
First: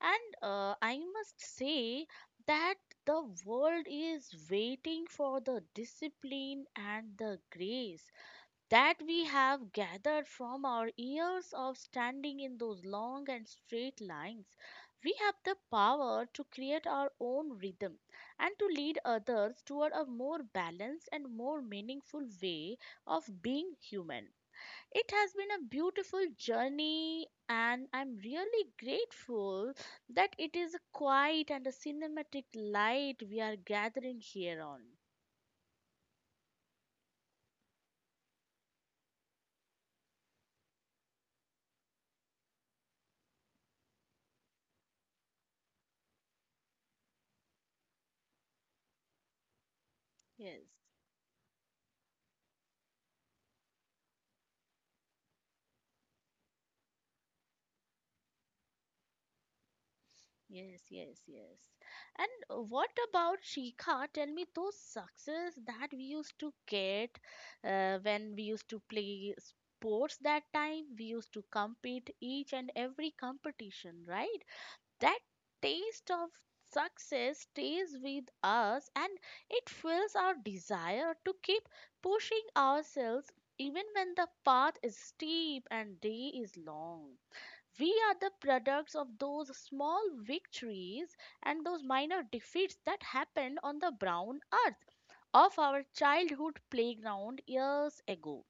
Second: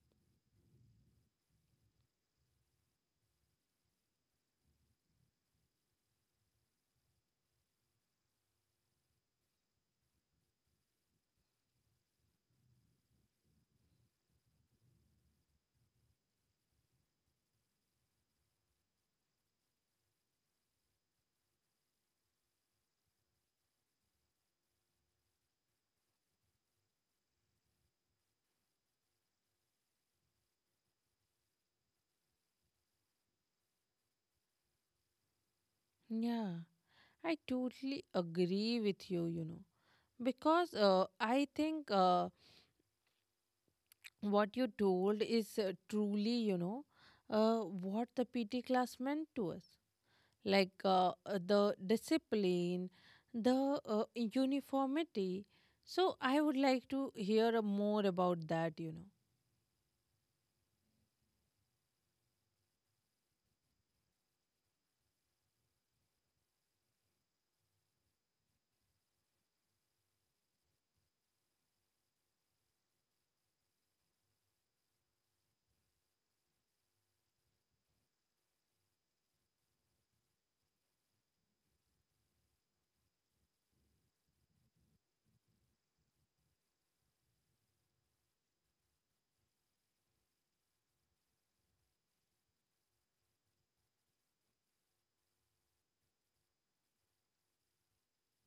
Speaker 2: And I must say that the world is waiting for the discipline and the grace that we have gathered from our years of standing in those long and straight lines. We have the power to create our own rhythm and to lead others toward a more balanced and more meaningful way of being human. It has been a beautiful journey, and I'm really grateful that it is a quiet and a cinematic light we are gathering here on.
Speaker 1: Yeah, I totally agree with you, because I think what you told is truly, what the PT class meant to us.
Speaker 2: Yes.
Speaker 1: Like the discipline, the uniformity. So I would like to hear more about that.
Speaker 2: Yes, yes, yes. And what about Shikha? Tell me those success that we used to get when we used to play sports that time. We used to compete each and every competition, right? That taste of success stays with us and it fuels our desire to keep pushing ourselves even when the path is steep and day is long. We are the products of those small victories and those minor defeats that happened on the brown earth of our childhood playground years ago.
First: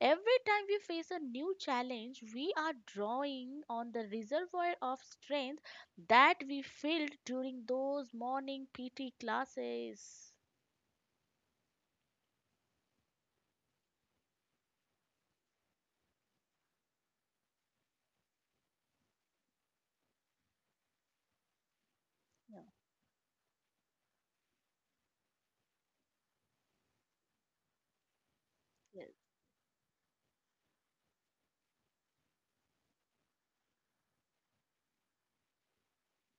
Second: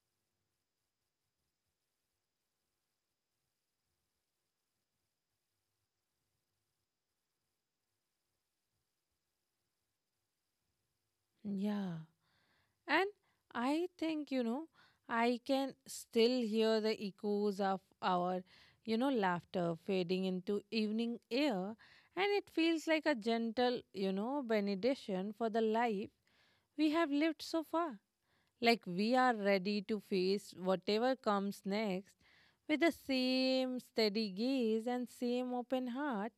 Speaker 2: Every time we face a new challenge, we are drawing on the reservoir of strength that we filled during those morning PT classes.
Speaker 1: Yeah. And I think, I can still hear the echoes of our, laughter fading into evening air. And it
Speaker 2: Yeah.
Speaker 1: feels like a gentle, benediction for the life we have lived so far. Like
Speaker 2: Yes,
Speaker 1: we are ready to face whatever comes next with the same steady gaze and same open heart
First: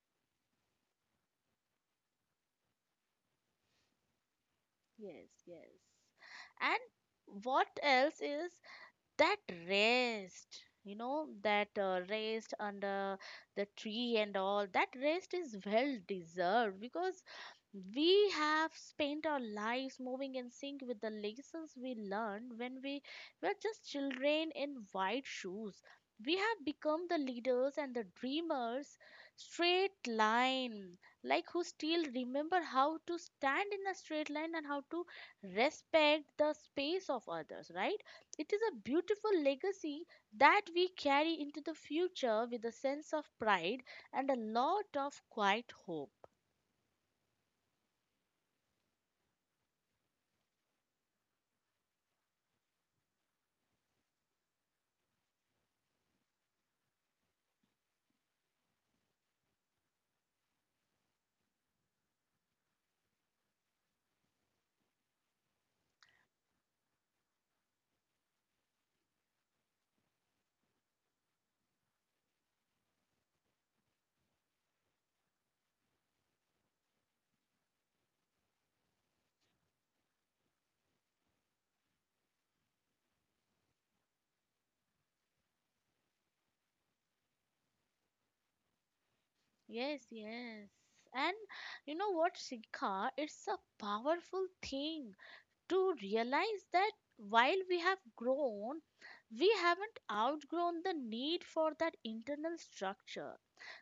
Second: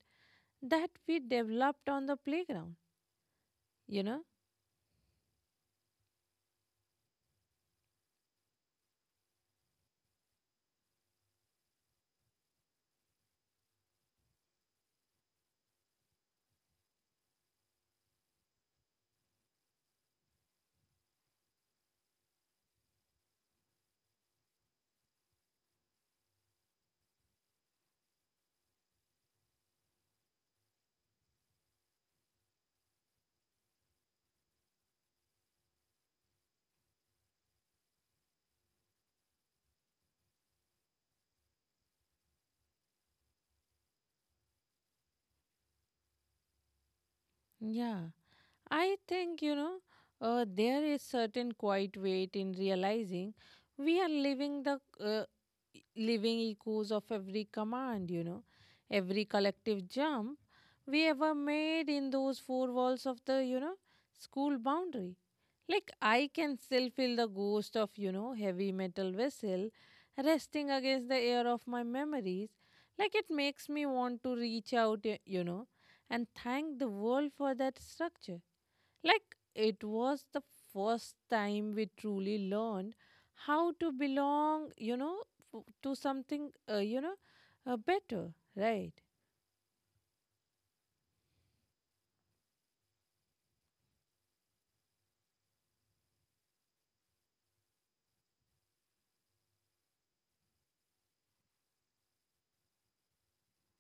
Speaker 1: that we developed on the playground, you know?
Speaker 2: yes, yes. And what else is that rest, you know, that rest under the tree and all? That rest is well deserved because we have spent our lives moving in sync with the lessons we learned when we were just children in white shoes. We have become the leaders and the dreamers, straight line like, who still remember how to stand in a straight line and how to respect the space of others, right? It is a beautiful legacy that we carry into the future with a sense of pride and a lot of quiet hope.
Speaker 1: Yeah. I think, there is certain quiet weight in realizing we are living the living echoes of every command, every collective jump we ever made in those four walls of the, school boundary. Like I can still feel the ghost of, heavy metal vessel resting against the air of my memories. Like it makes me want to reach out, and thank the world for that structure like it was the first time we truly learned how to belong, to something, better, right?
Speaker 2: Yes, yes. And you know what, Shikha? It's a powerful thing to realize that while we have grown, we haven't outgrown the need for that internal structure.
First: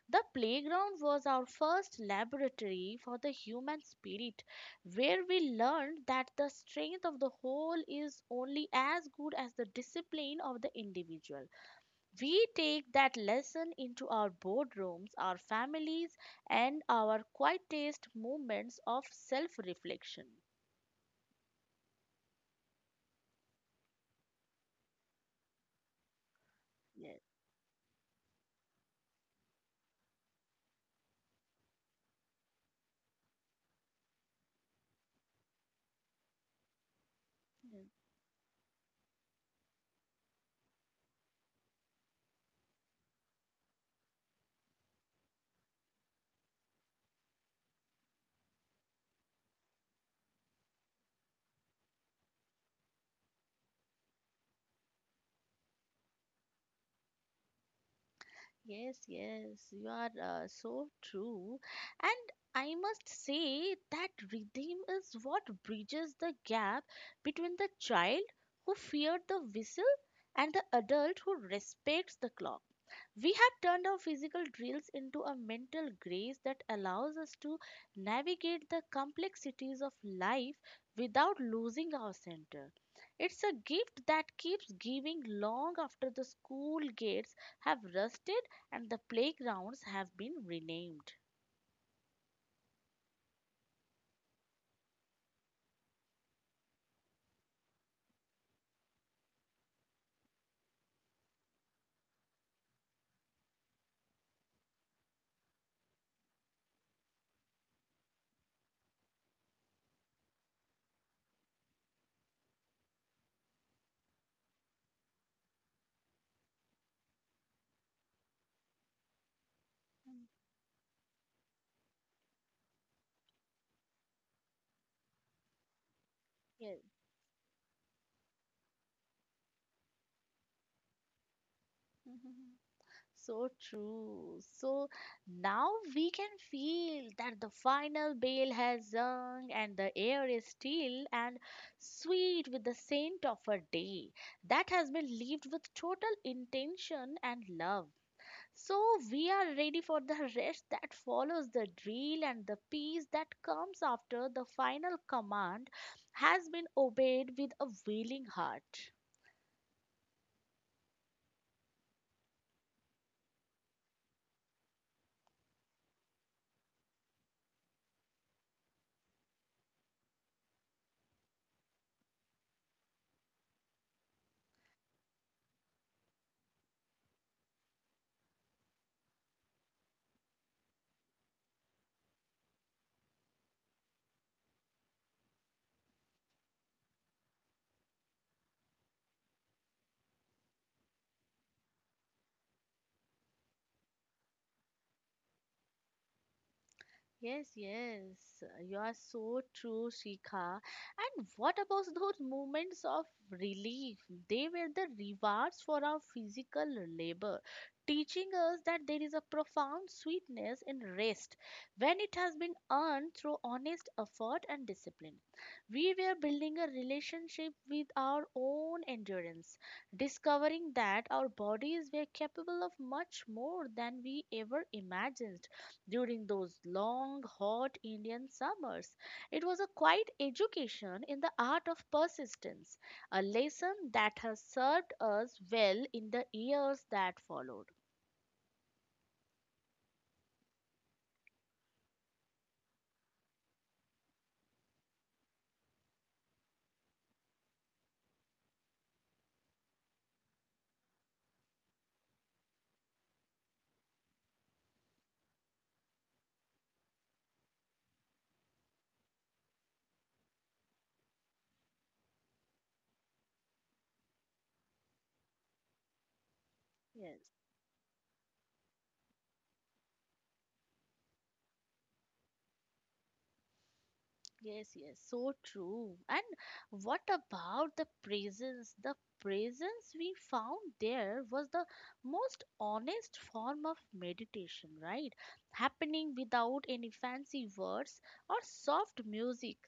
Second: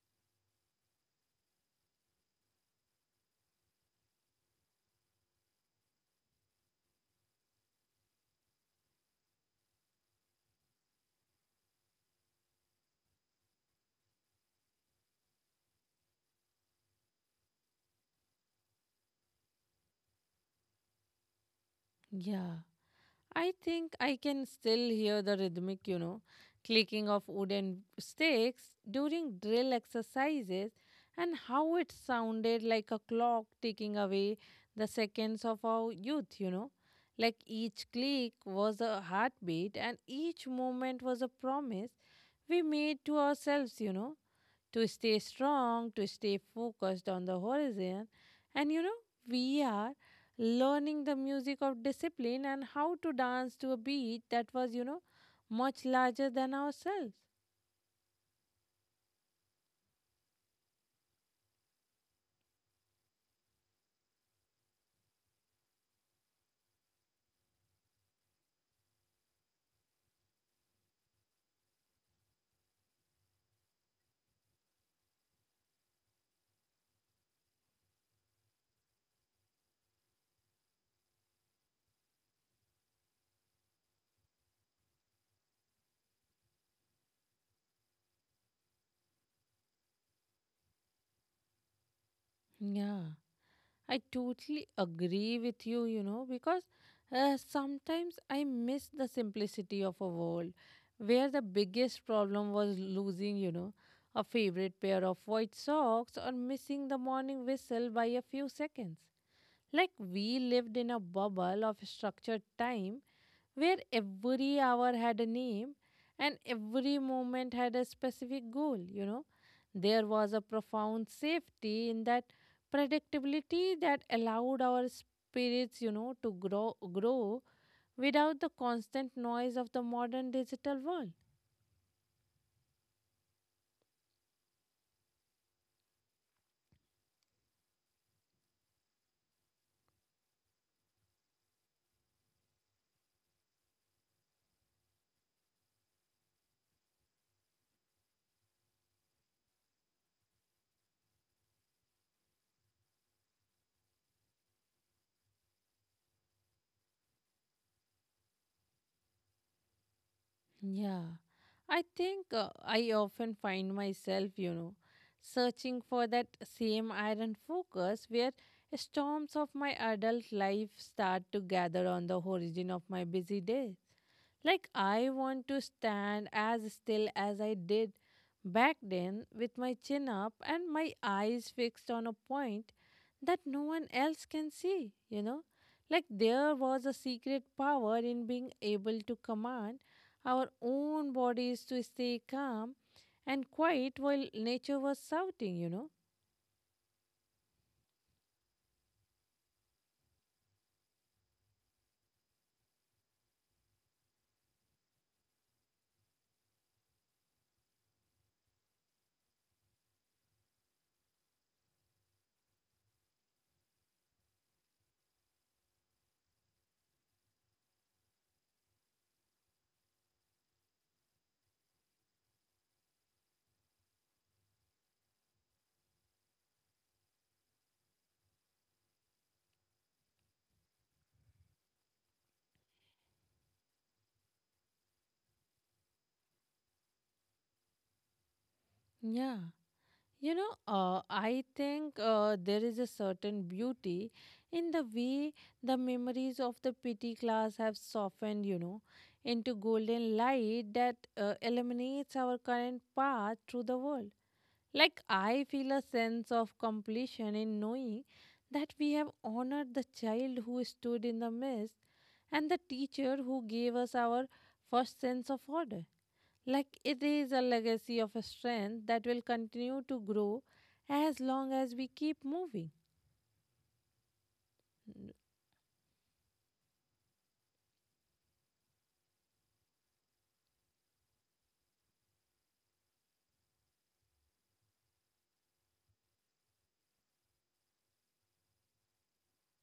Speaker 2: The playground was our first laboratory for the human spirit, where we learned that the strength of the whole is only as good as the discipline of the individual. We take that lesson into our boardrooms, our families, and our quietest moments of self reflection.
Speaker 1: Yeah. I think I can still hear the rhythmic, clicking
Speaker 2: Yes.
Speaker 1: of wooden sticks during drill exercises and how it sounded like a clock ticking away the seconds of our youth, Like each click was a heartbeat and each moment was a promise we made to ourselves, to stay strong, to stay focused on the horizon. And we are learning the music of discipline and how to dance to a beat that was, much larger than ourselves.
Speaker 2: Yes, yes, you are so true. And I must say that rhythm is what bridges the gap between the child who feared the whistle and the adult who respects the clock. We have turned our physical drills into a mental grace that allows us to navigate the complexities of life without losing our center. It's a gift that keeps giving long after the school gates have rusted and the playgrounds have been renamed.
Speaker 1: Yeah, I totally agree with you, because sometimes I miss the simplicity of a world where the biggest problem was losing, a favorite pair of white socks or missing the morning whistle by a few seconds. Like we lived in a bubble of structured time where every hour had a name and every moment had a specific goal, There
Speaker 2: Mm.
Speaker 1: was a profound safety in that predictability that allowed our spirits, to grow
Speaker 2: Yes.
Speaker 1: grow without the constant noise of the modern digital world.
Speaker 2: So true. So now we can feel that the final bell has rung and the air is still and sweet with the scent of a day that has been lived with total intention and love. So we are ready for the rest that follows the drill and the peace that comes after the final command has been obeyed with a willing heart.
Speaker 1: Yeah, I think I often find myself, searching for that same iron focus where storms of my adult life start to gather on the horizon of my busy day. Like, I want to stand as still as I did back then, with my chin up and my eyes fixed on a point that no one else can see, Like, there was a secret power in being able to command our own bodies to stay calm and quiet while nature was shouting,
Speaker 2: Yes, yes, you are so true, Shikha. And what about those moments of relief? They were the rewards for our physical labor, teaching us that there is a profound sweetness in rest when it has been earned through honest effort and discipline. We were building a relationship with our own endurance, discovering that our bodies were capable of much more than we ever imagined during those long, hot Indian summers. It was a quiet education in the art of persistence, a lesson that has served us well in the years that followed.
Speaker 1: Yeah. I think there is a certain beauty in the way the memories of the PT class have softened, into golden light that illuminates our current path through the world. Like, I feel a sense of completion in knowing that we have honored the child who stood in the midst and the teacher who gave us our first sense of order. Like, it
Speaker 2: Yes.
Speaker 1: is a legacy of a strength that will continue to grow as long as we keep moving.
Speaker 2: Yes, yes,
Speaker 1: N-
Speaker 2: so true. And what about the presence? The presence we found there was the most honest form of meditation, right? Happening without any fancy words or soft music,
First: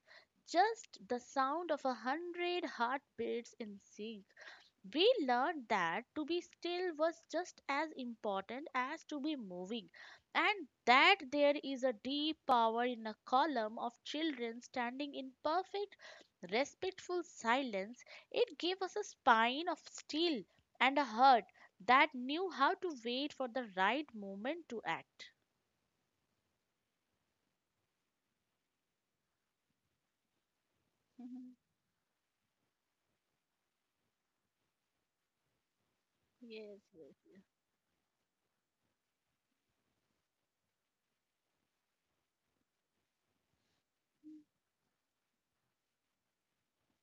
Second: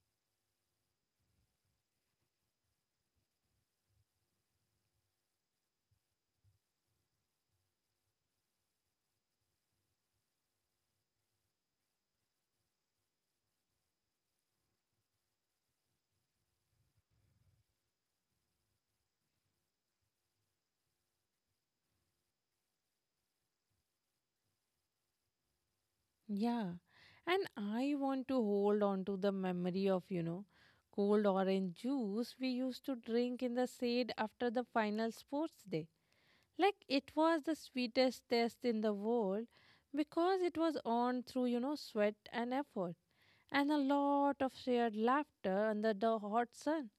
Speaker 2: just the sound of a hundred heartbeats in sync. We learned that to be still was just as important as to be moving, and that there is a deep power in a column of children standing in perfect, respectful silence. It gave us a spine of steel and a heart that knew how to wait for the right moment to act.
Speaker 1: Yeah. And I want to hold on to the memory of, cold orange juice we used to drink in the shade after the final sports day like
Speaker 2: Yes, yes,
Speaker 1: it
Speaker 2: yes.
Speaker 1: was the sweetest test in the world because it was earned through sweat and effort and a lot of shared laughter under the hot sun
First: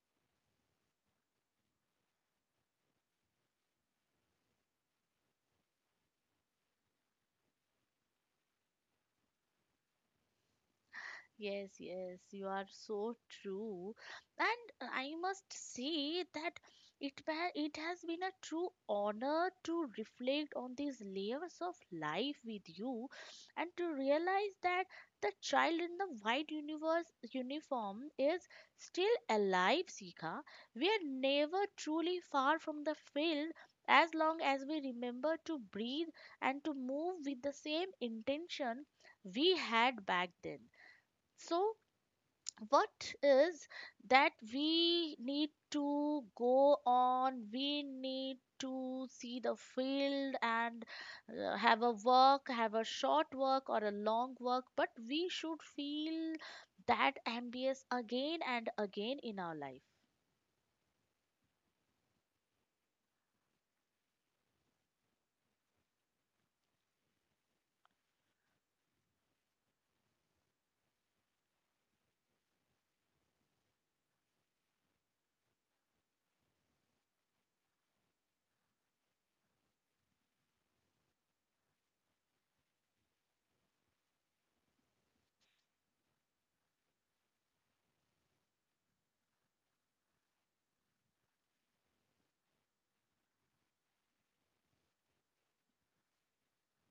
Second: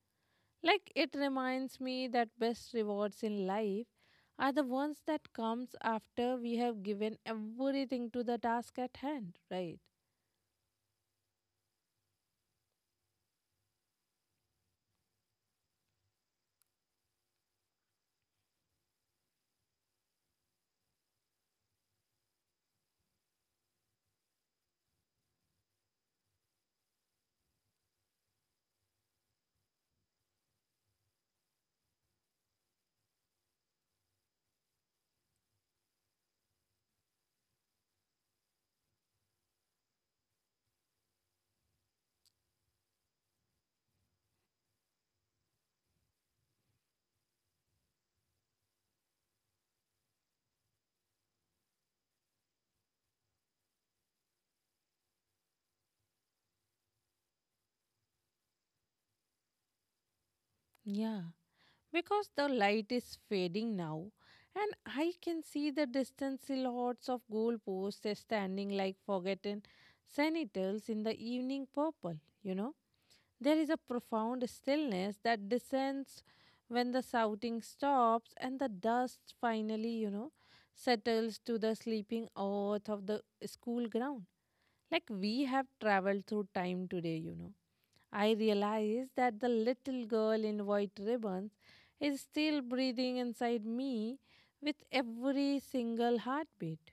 Speaker 1: like it reminds me that best rewards in life are the ones that comes after we have given everything to the task at hand right
Speaker 2: Yes, yes, you are so true. And I must say that it has been a true honor to reflect on these layers of life with you and to realize that the child in the white universe uniform is still alive, Sika. We are never truly far from the field as long as we remember to breathe and to move with the same intention we had back then. So, what is that we need to go on, we need to see the field and have a work, have a short work or a long work, but we should feel that ambience again and again in our life.
Speaker 1: yeah because the light is fading now and I can see the distant silhouettes of goalposts standing like forgotten sentinels in the evening purple, you know. There is a profound stillness that descends when the shouting stops and the dust finally, settles to the sleeping earth of the school ground. Like we have traveled through time today, I realize that the little girl in white ribbons is still breathing inside me with every single heartbeat.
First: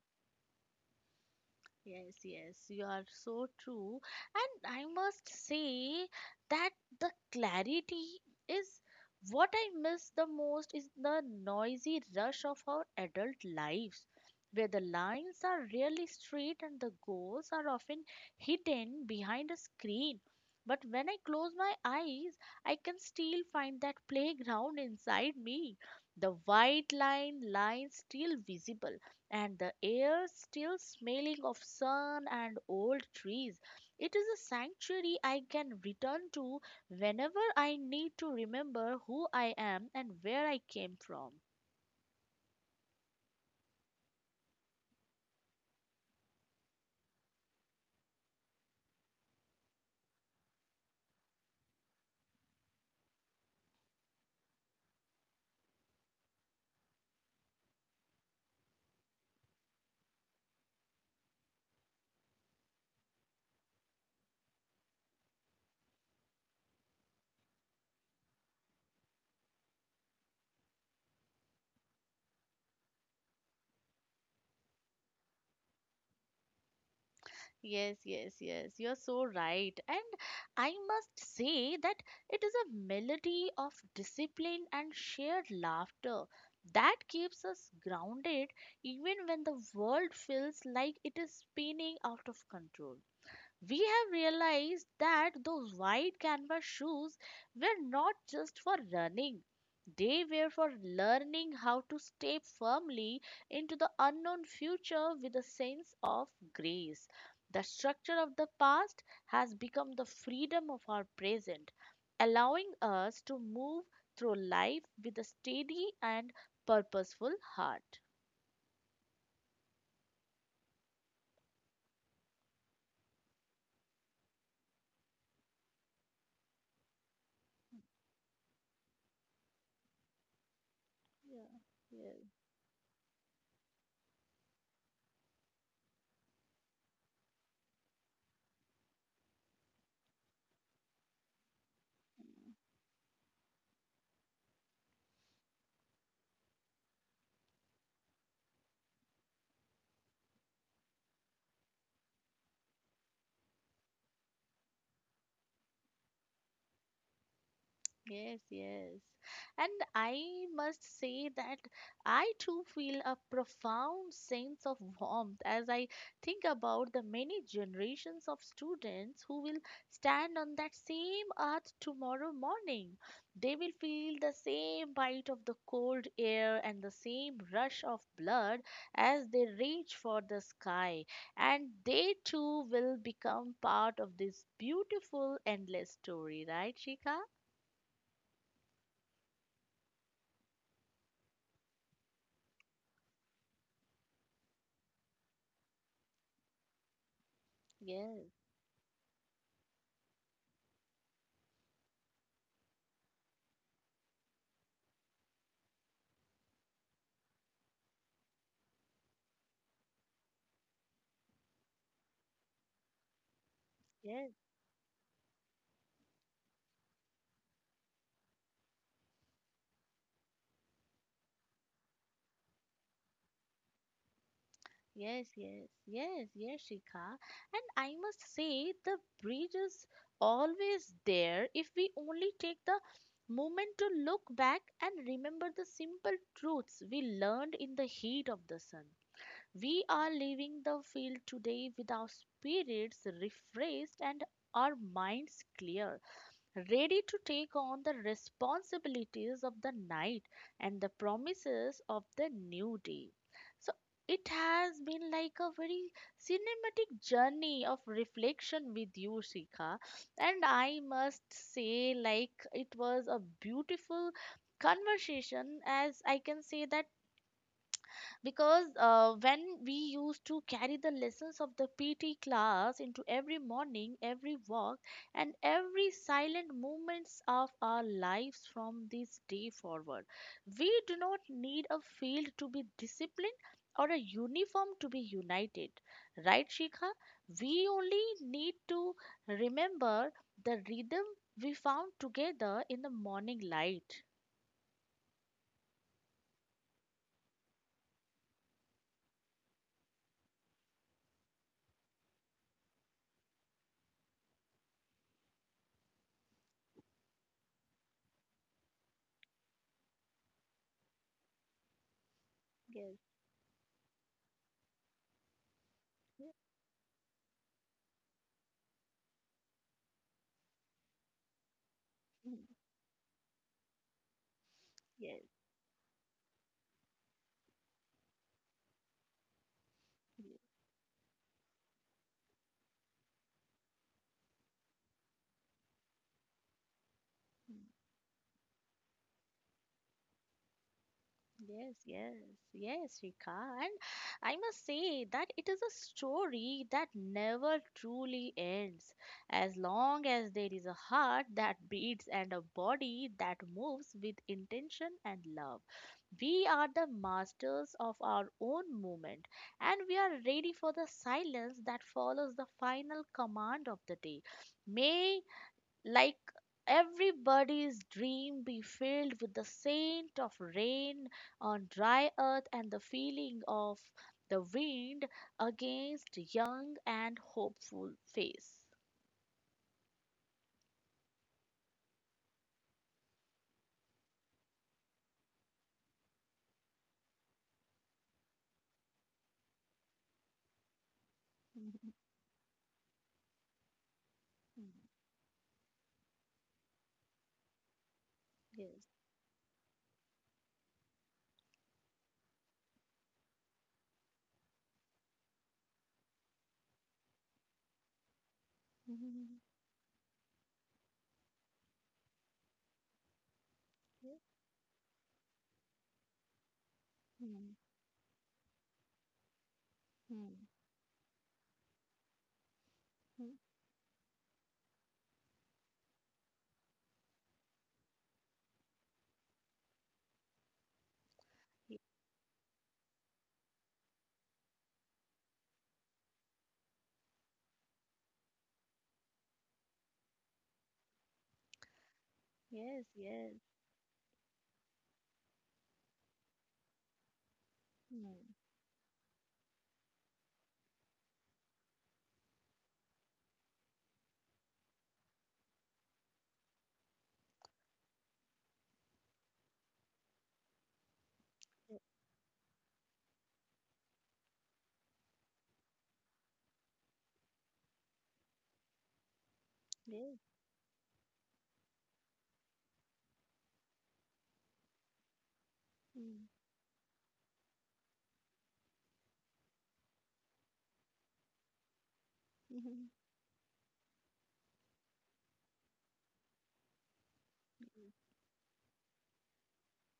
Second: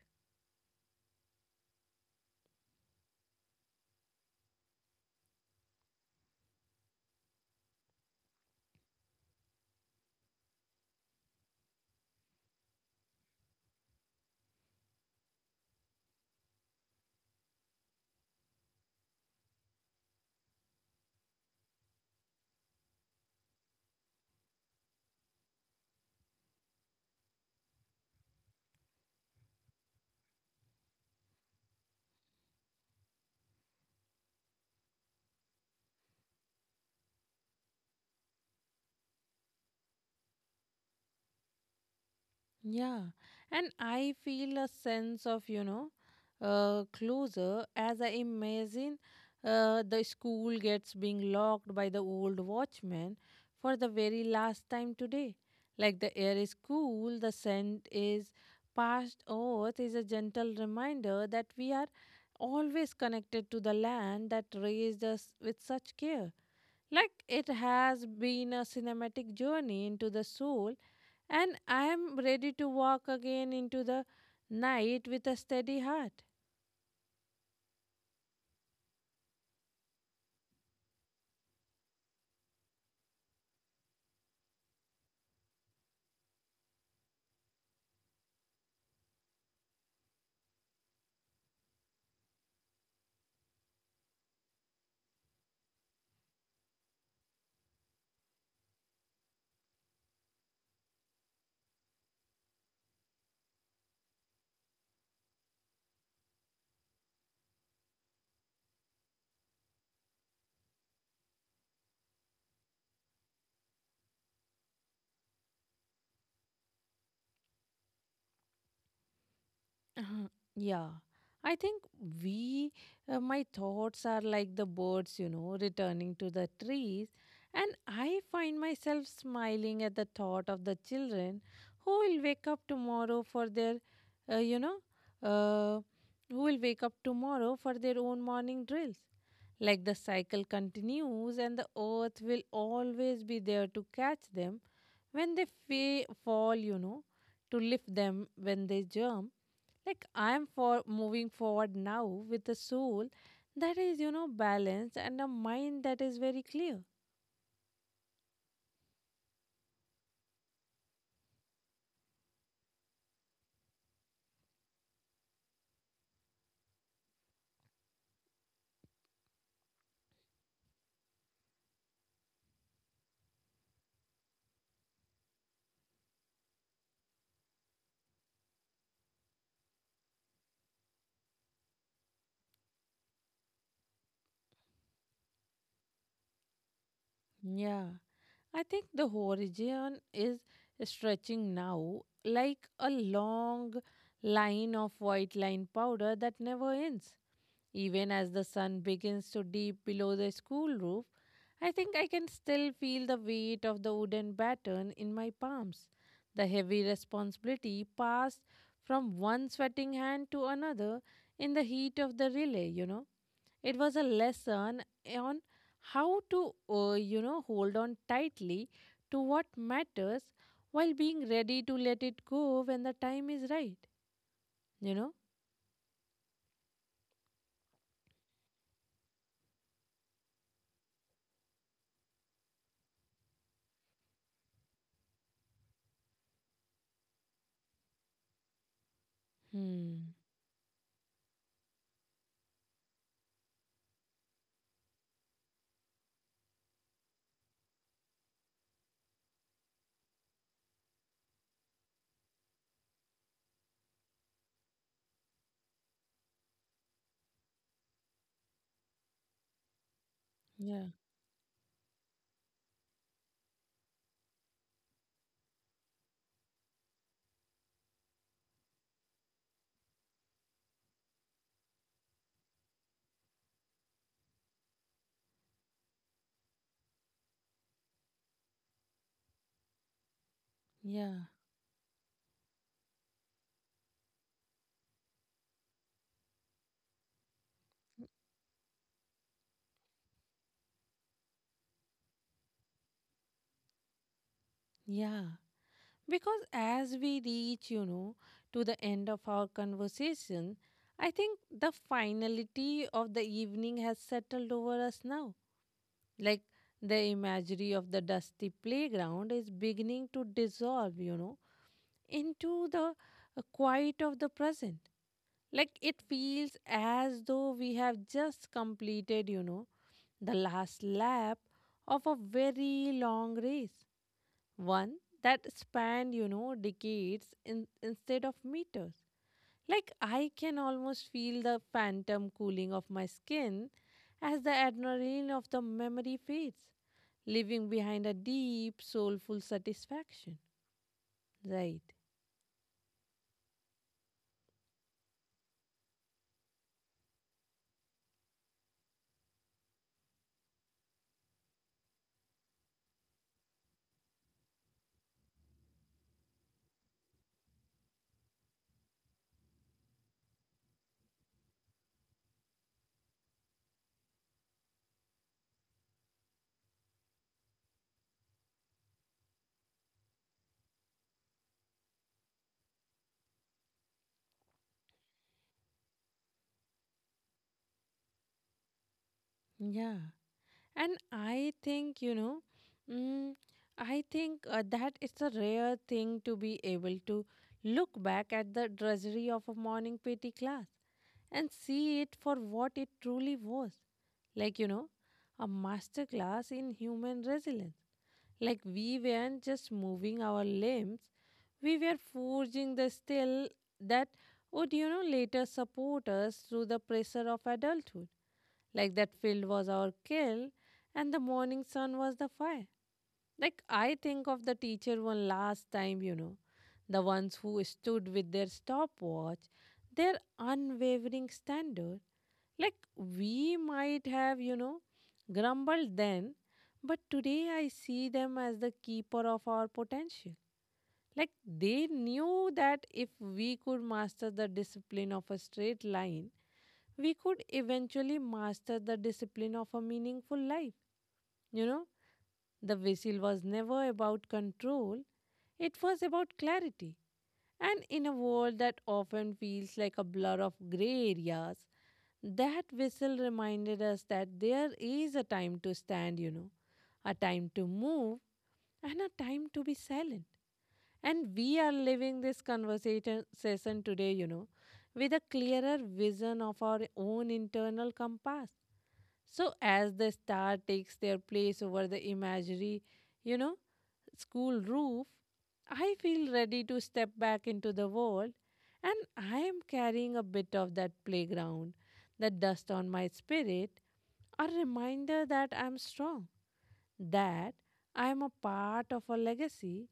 Speaker 2: Yes, yes, you are so true. And I must say that the clarity is what I miss the most is the noisy rush of our adult lives, where the lines are really straight and the goals are often hidden behind a screen. But when I close my eyes, I can still find that playground inside me. The white line still visible and the air still smelling of sun and old trees. It is a sanctuary I can return to whenever I need to remember who I am and where I came from.
Speaker 1: Yeah, and I feel a sense of, closer as I imagine the school gets being locked by the old watchman for the very last time today. Like the air is cool, the scent is past earth is a gentle reminder that we are always connected to the land that raised us with such care. Like it has been a cinematic journey into the soul and I am ready to walk again into the night with a steady heart.
Speaker 2: Yes, yes, yes, you're so right. And I must say that it is a melody of discipline and shared laughter that keeps us grounded even when the world feels like it is spinning out of control. We have realized that those wide canvas shoes were not just for running, they were for learning how to step firmly into the unknown future with a sense of grace. The structure of the past has become the freedom of our present, allowing us to move through life with a steady and purposeful heart.
Speaker 1: Uh-huh. Yeah, I think we, my thoughts are like the birds, returning to the trees, and I find myself smiling at the thought of the children
Speaker 2: Yeah,
Speaker 1: who
Speaker 2: yes.
Speaker 1: will wake up tomorrow for uh, you know, uh, who will wake up tomorrow for their own morning drills. Like the cycle continues, and the earth will always be there to catch them when they fall, to lift them when they jump. Like I am for moving forward now with a soul that is, balanced and a mind that is very clear.
Speaker 2: Yes, yes. And I must say that I too feel a profound sense of warmth as I think about the many generations of students who will stand on that same earth tomorrow morning. They will feel the same bite of the cold air and the same rush of blood as they reach for the sky. And they too will become part of this beautiful, endless story, right, Shika?
Speaker 1: Yeah, I think the horizon is stretching now like a long line of white line powder that never ends. Even
Speaker 2: Yes.
Speaker 1: as the sun begins to dip below the school roof, I think I can still feel the weight of the wooden baton in my palms. The heavy responsibility passed from one sweating hand to another in the heat of the relay, It was a
Speaker 2: Yes,
Speaker 1: lesson on how to, hold on tightly to what matters while being ready to let it go when the time is right, you know.
Speaker 2: yes, yes, yes, yes, Shikha. And I must say, the bridge is always there if we only take the moment to look back and remember the simple truths we learned in the heat of the sun. We are
Speaker 1: Hmm.
Speaker 2: leaving the field today with our spirits refreshed and our minds clear. Ready to take on the responsibilities of the night and the promises of the new day. So it has been like a very cinematic journey of reflection with you, Shikha. And I
Speaker 1: Yeah.
Speaker 2: must say, like, it was a beautiful conversation, as I can say that because when we used to carry the lessons of the PT class into every morning, every walk, and every silent moments of our lives from this day forward, we do not
Speaker 1: Yeah.
Speaker 2: need a field to be disciplined or a uniform to be united. Right, Shikha? We only need to remember the rhythm we found together in the morning light.
Speaker 1: Yeah. Because as we reach, to the end of our conversation, I think the finality of the evening has settled over us now. Like the imagery of the dusty playground is beginning to dissolve, into the
Speaker 2: Yes.
Speaker 1: quiet of the present. Like it
Speaker 2: Yes.
Speaker 1: feels as though we have just completed, the last lap of a very long race one
Speaker 2: Yes.
Speaker 1: that spanned, decades in, instead of meters. Like
Speaker 2: Yes.
Speaker 1: I can almost feel the phantom cooling of my skin as the adrenaline of the memory fades, leaving behind a deep, soulful satisfaction.
Speaker 2: Yes,
Speaker 1: Right.
Speaker 2: yes, yes, Rika. And I must say that it is a story that never truly ends. As long as there is a heart that beats and a body that moves with intention and love, we are the masters of our own movement and we are ready for the silence that follows the final command of the day. May, like, everybody's dream be filled with the scent of rain on dry earth and the feeling of the wind against young and hopeful face.
Speaker 1: Yeah. And I think, mm, I think that it's a rare thing to be able to look back at the drudgery of a morning PT class and
Speaker 2: Mhm,
Speaker 1: see it for what it truly was like,
Speaker 2: mhm.
Speaker 1: a master class in human resilience. Like
Speaker 2: Yes.
Speaker 1: we weren't just moving our limbs, we were forging the steel that would, later support us through the pressure of adulthood. Like that
Speaker 2: Mhm.
Speaker 1: field was our kill, and the morning sun was the fire. Like, I
Speaker 2: Yes.
Speaker 1: think of the teacher one last time, the ones
Speaker 2: Mhm,
Speaker 1: who stood with their stopwatch, their
Speaker 2: mhm,
Speaker 1: unwavering standard. Like,
Speaker 2: mhm.
Speaker 1: we might have, grumbled then, but today I see them as the keeper of our potential. Like,
Speaker 2: Ye-
Speaker 1: they knew that if we could master the discipline of a straight line, we could eventually master the discipline of a meaningful life. You know, the
Speaker 2: Yes.
Speaker 1: whistle
Speaker 2: Yes.
Speaker 1: was never about control, it was about clarity. And in a
Speaker 2: Mhm.
Speaker 1: world that often feels like a blur of gray areas, that whistle reminded us that there is a time to stand, a time to move, and a time to be silent. And we are
Speaker 2: Yes.
Speaker 1: living this conversation session today, with a clearer vision of our own internal compass. So, as
Speaker 2: Yes.
Speaker 1: the star takes their place over the imaginary, you know, school roof, I feel ready to step back into the world, and I am carrying a bit of that playground, the dust
Speaker 2: Mhm,
Speaker 1: on my spirit, a reminder that I'm strong, that
Speaker 2: mhm.
Speaker 1: I'm a part of a legacy,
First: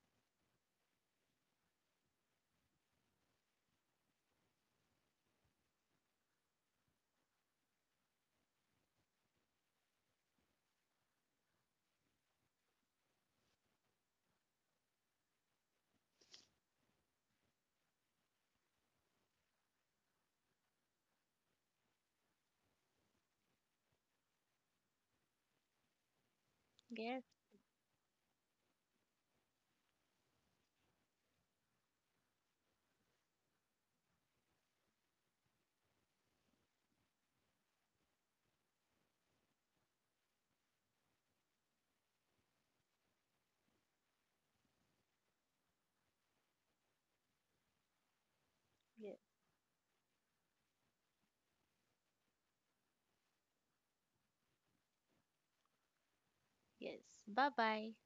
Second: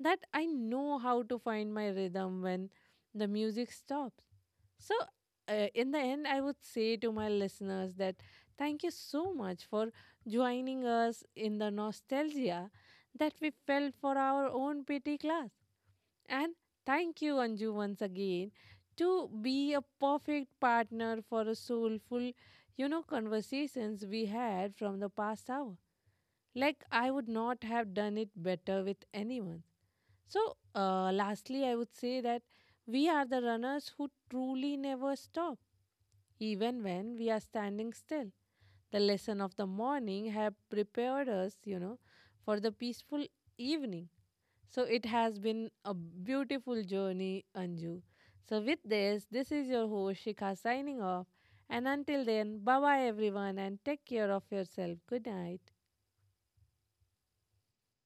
Speaker 1: that I know how to find my rhythm when the music stops. So, in the end, I would say to my listeners that thank you so much for joining us in the nostalgia that we felt for our own PT class. And thank you, Anju, once again, to be a perfect partner for a soulful, conversations we had from the past hour. Like, I
Speaker 2: Yes.
Speaker 1: would not have done it better with anyone. So, lastly, I would say that we are the runners who truly never stop, even when we are standing still. The lesson of the morning have prepared us, for the peaceful evening so it has been a beautiful journey, Anju. So with
Speaker 2: Yes.
Speaker 1: this, this is your host Shikha signing off. And until then, bye bye everyone and take care of yourself. Good night.
Speaker 2: Yes. Bye bye.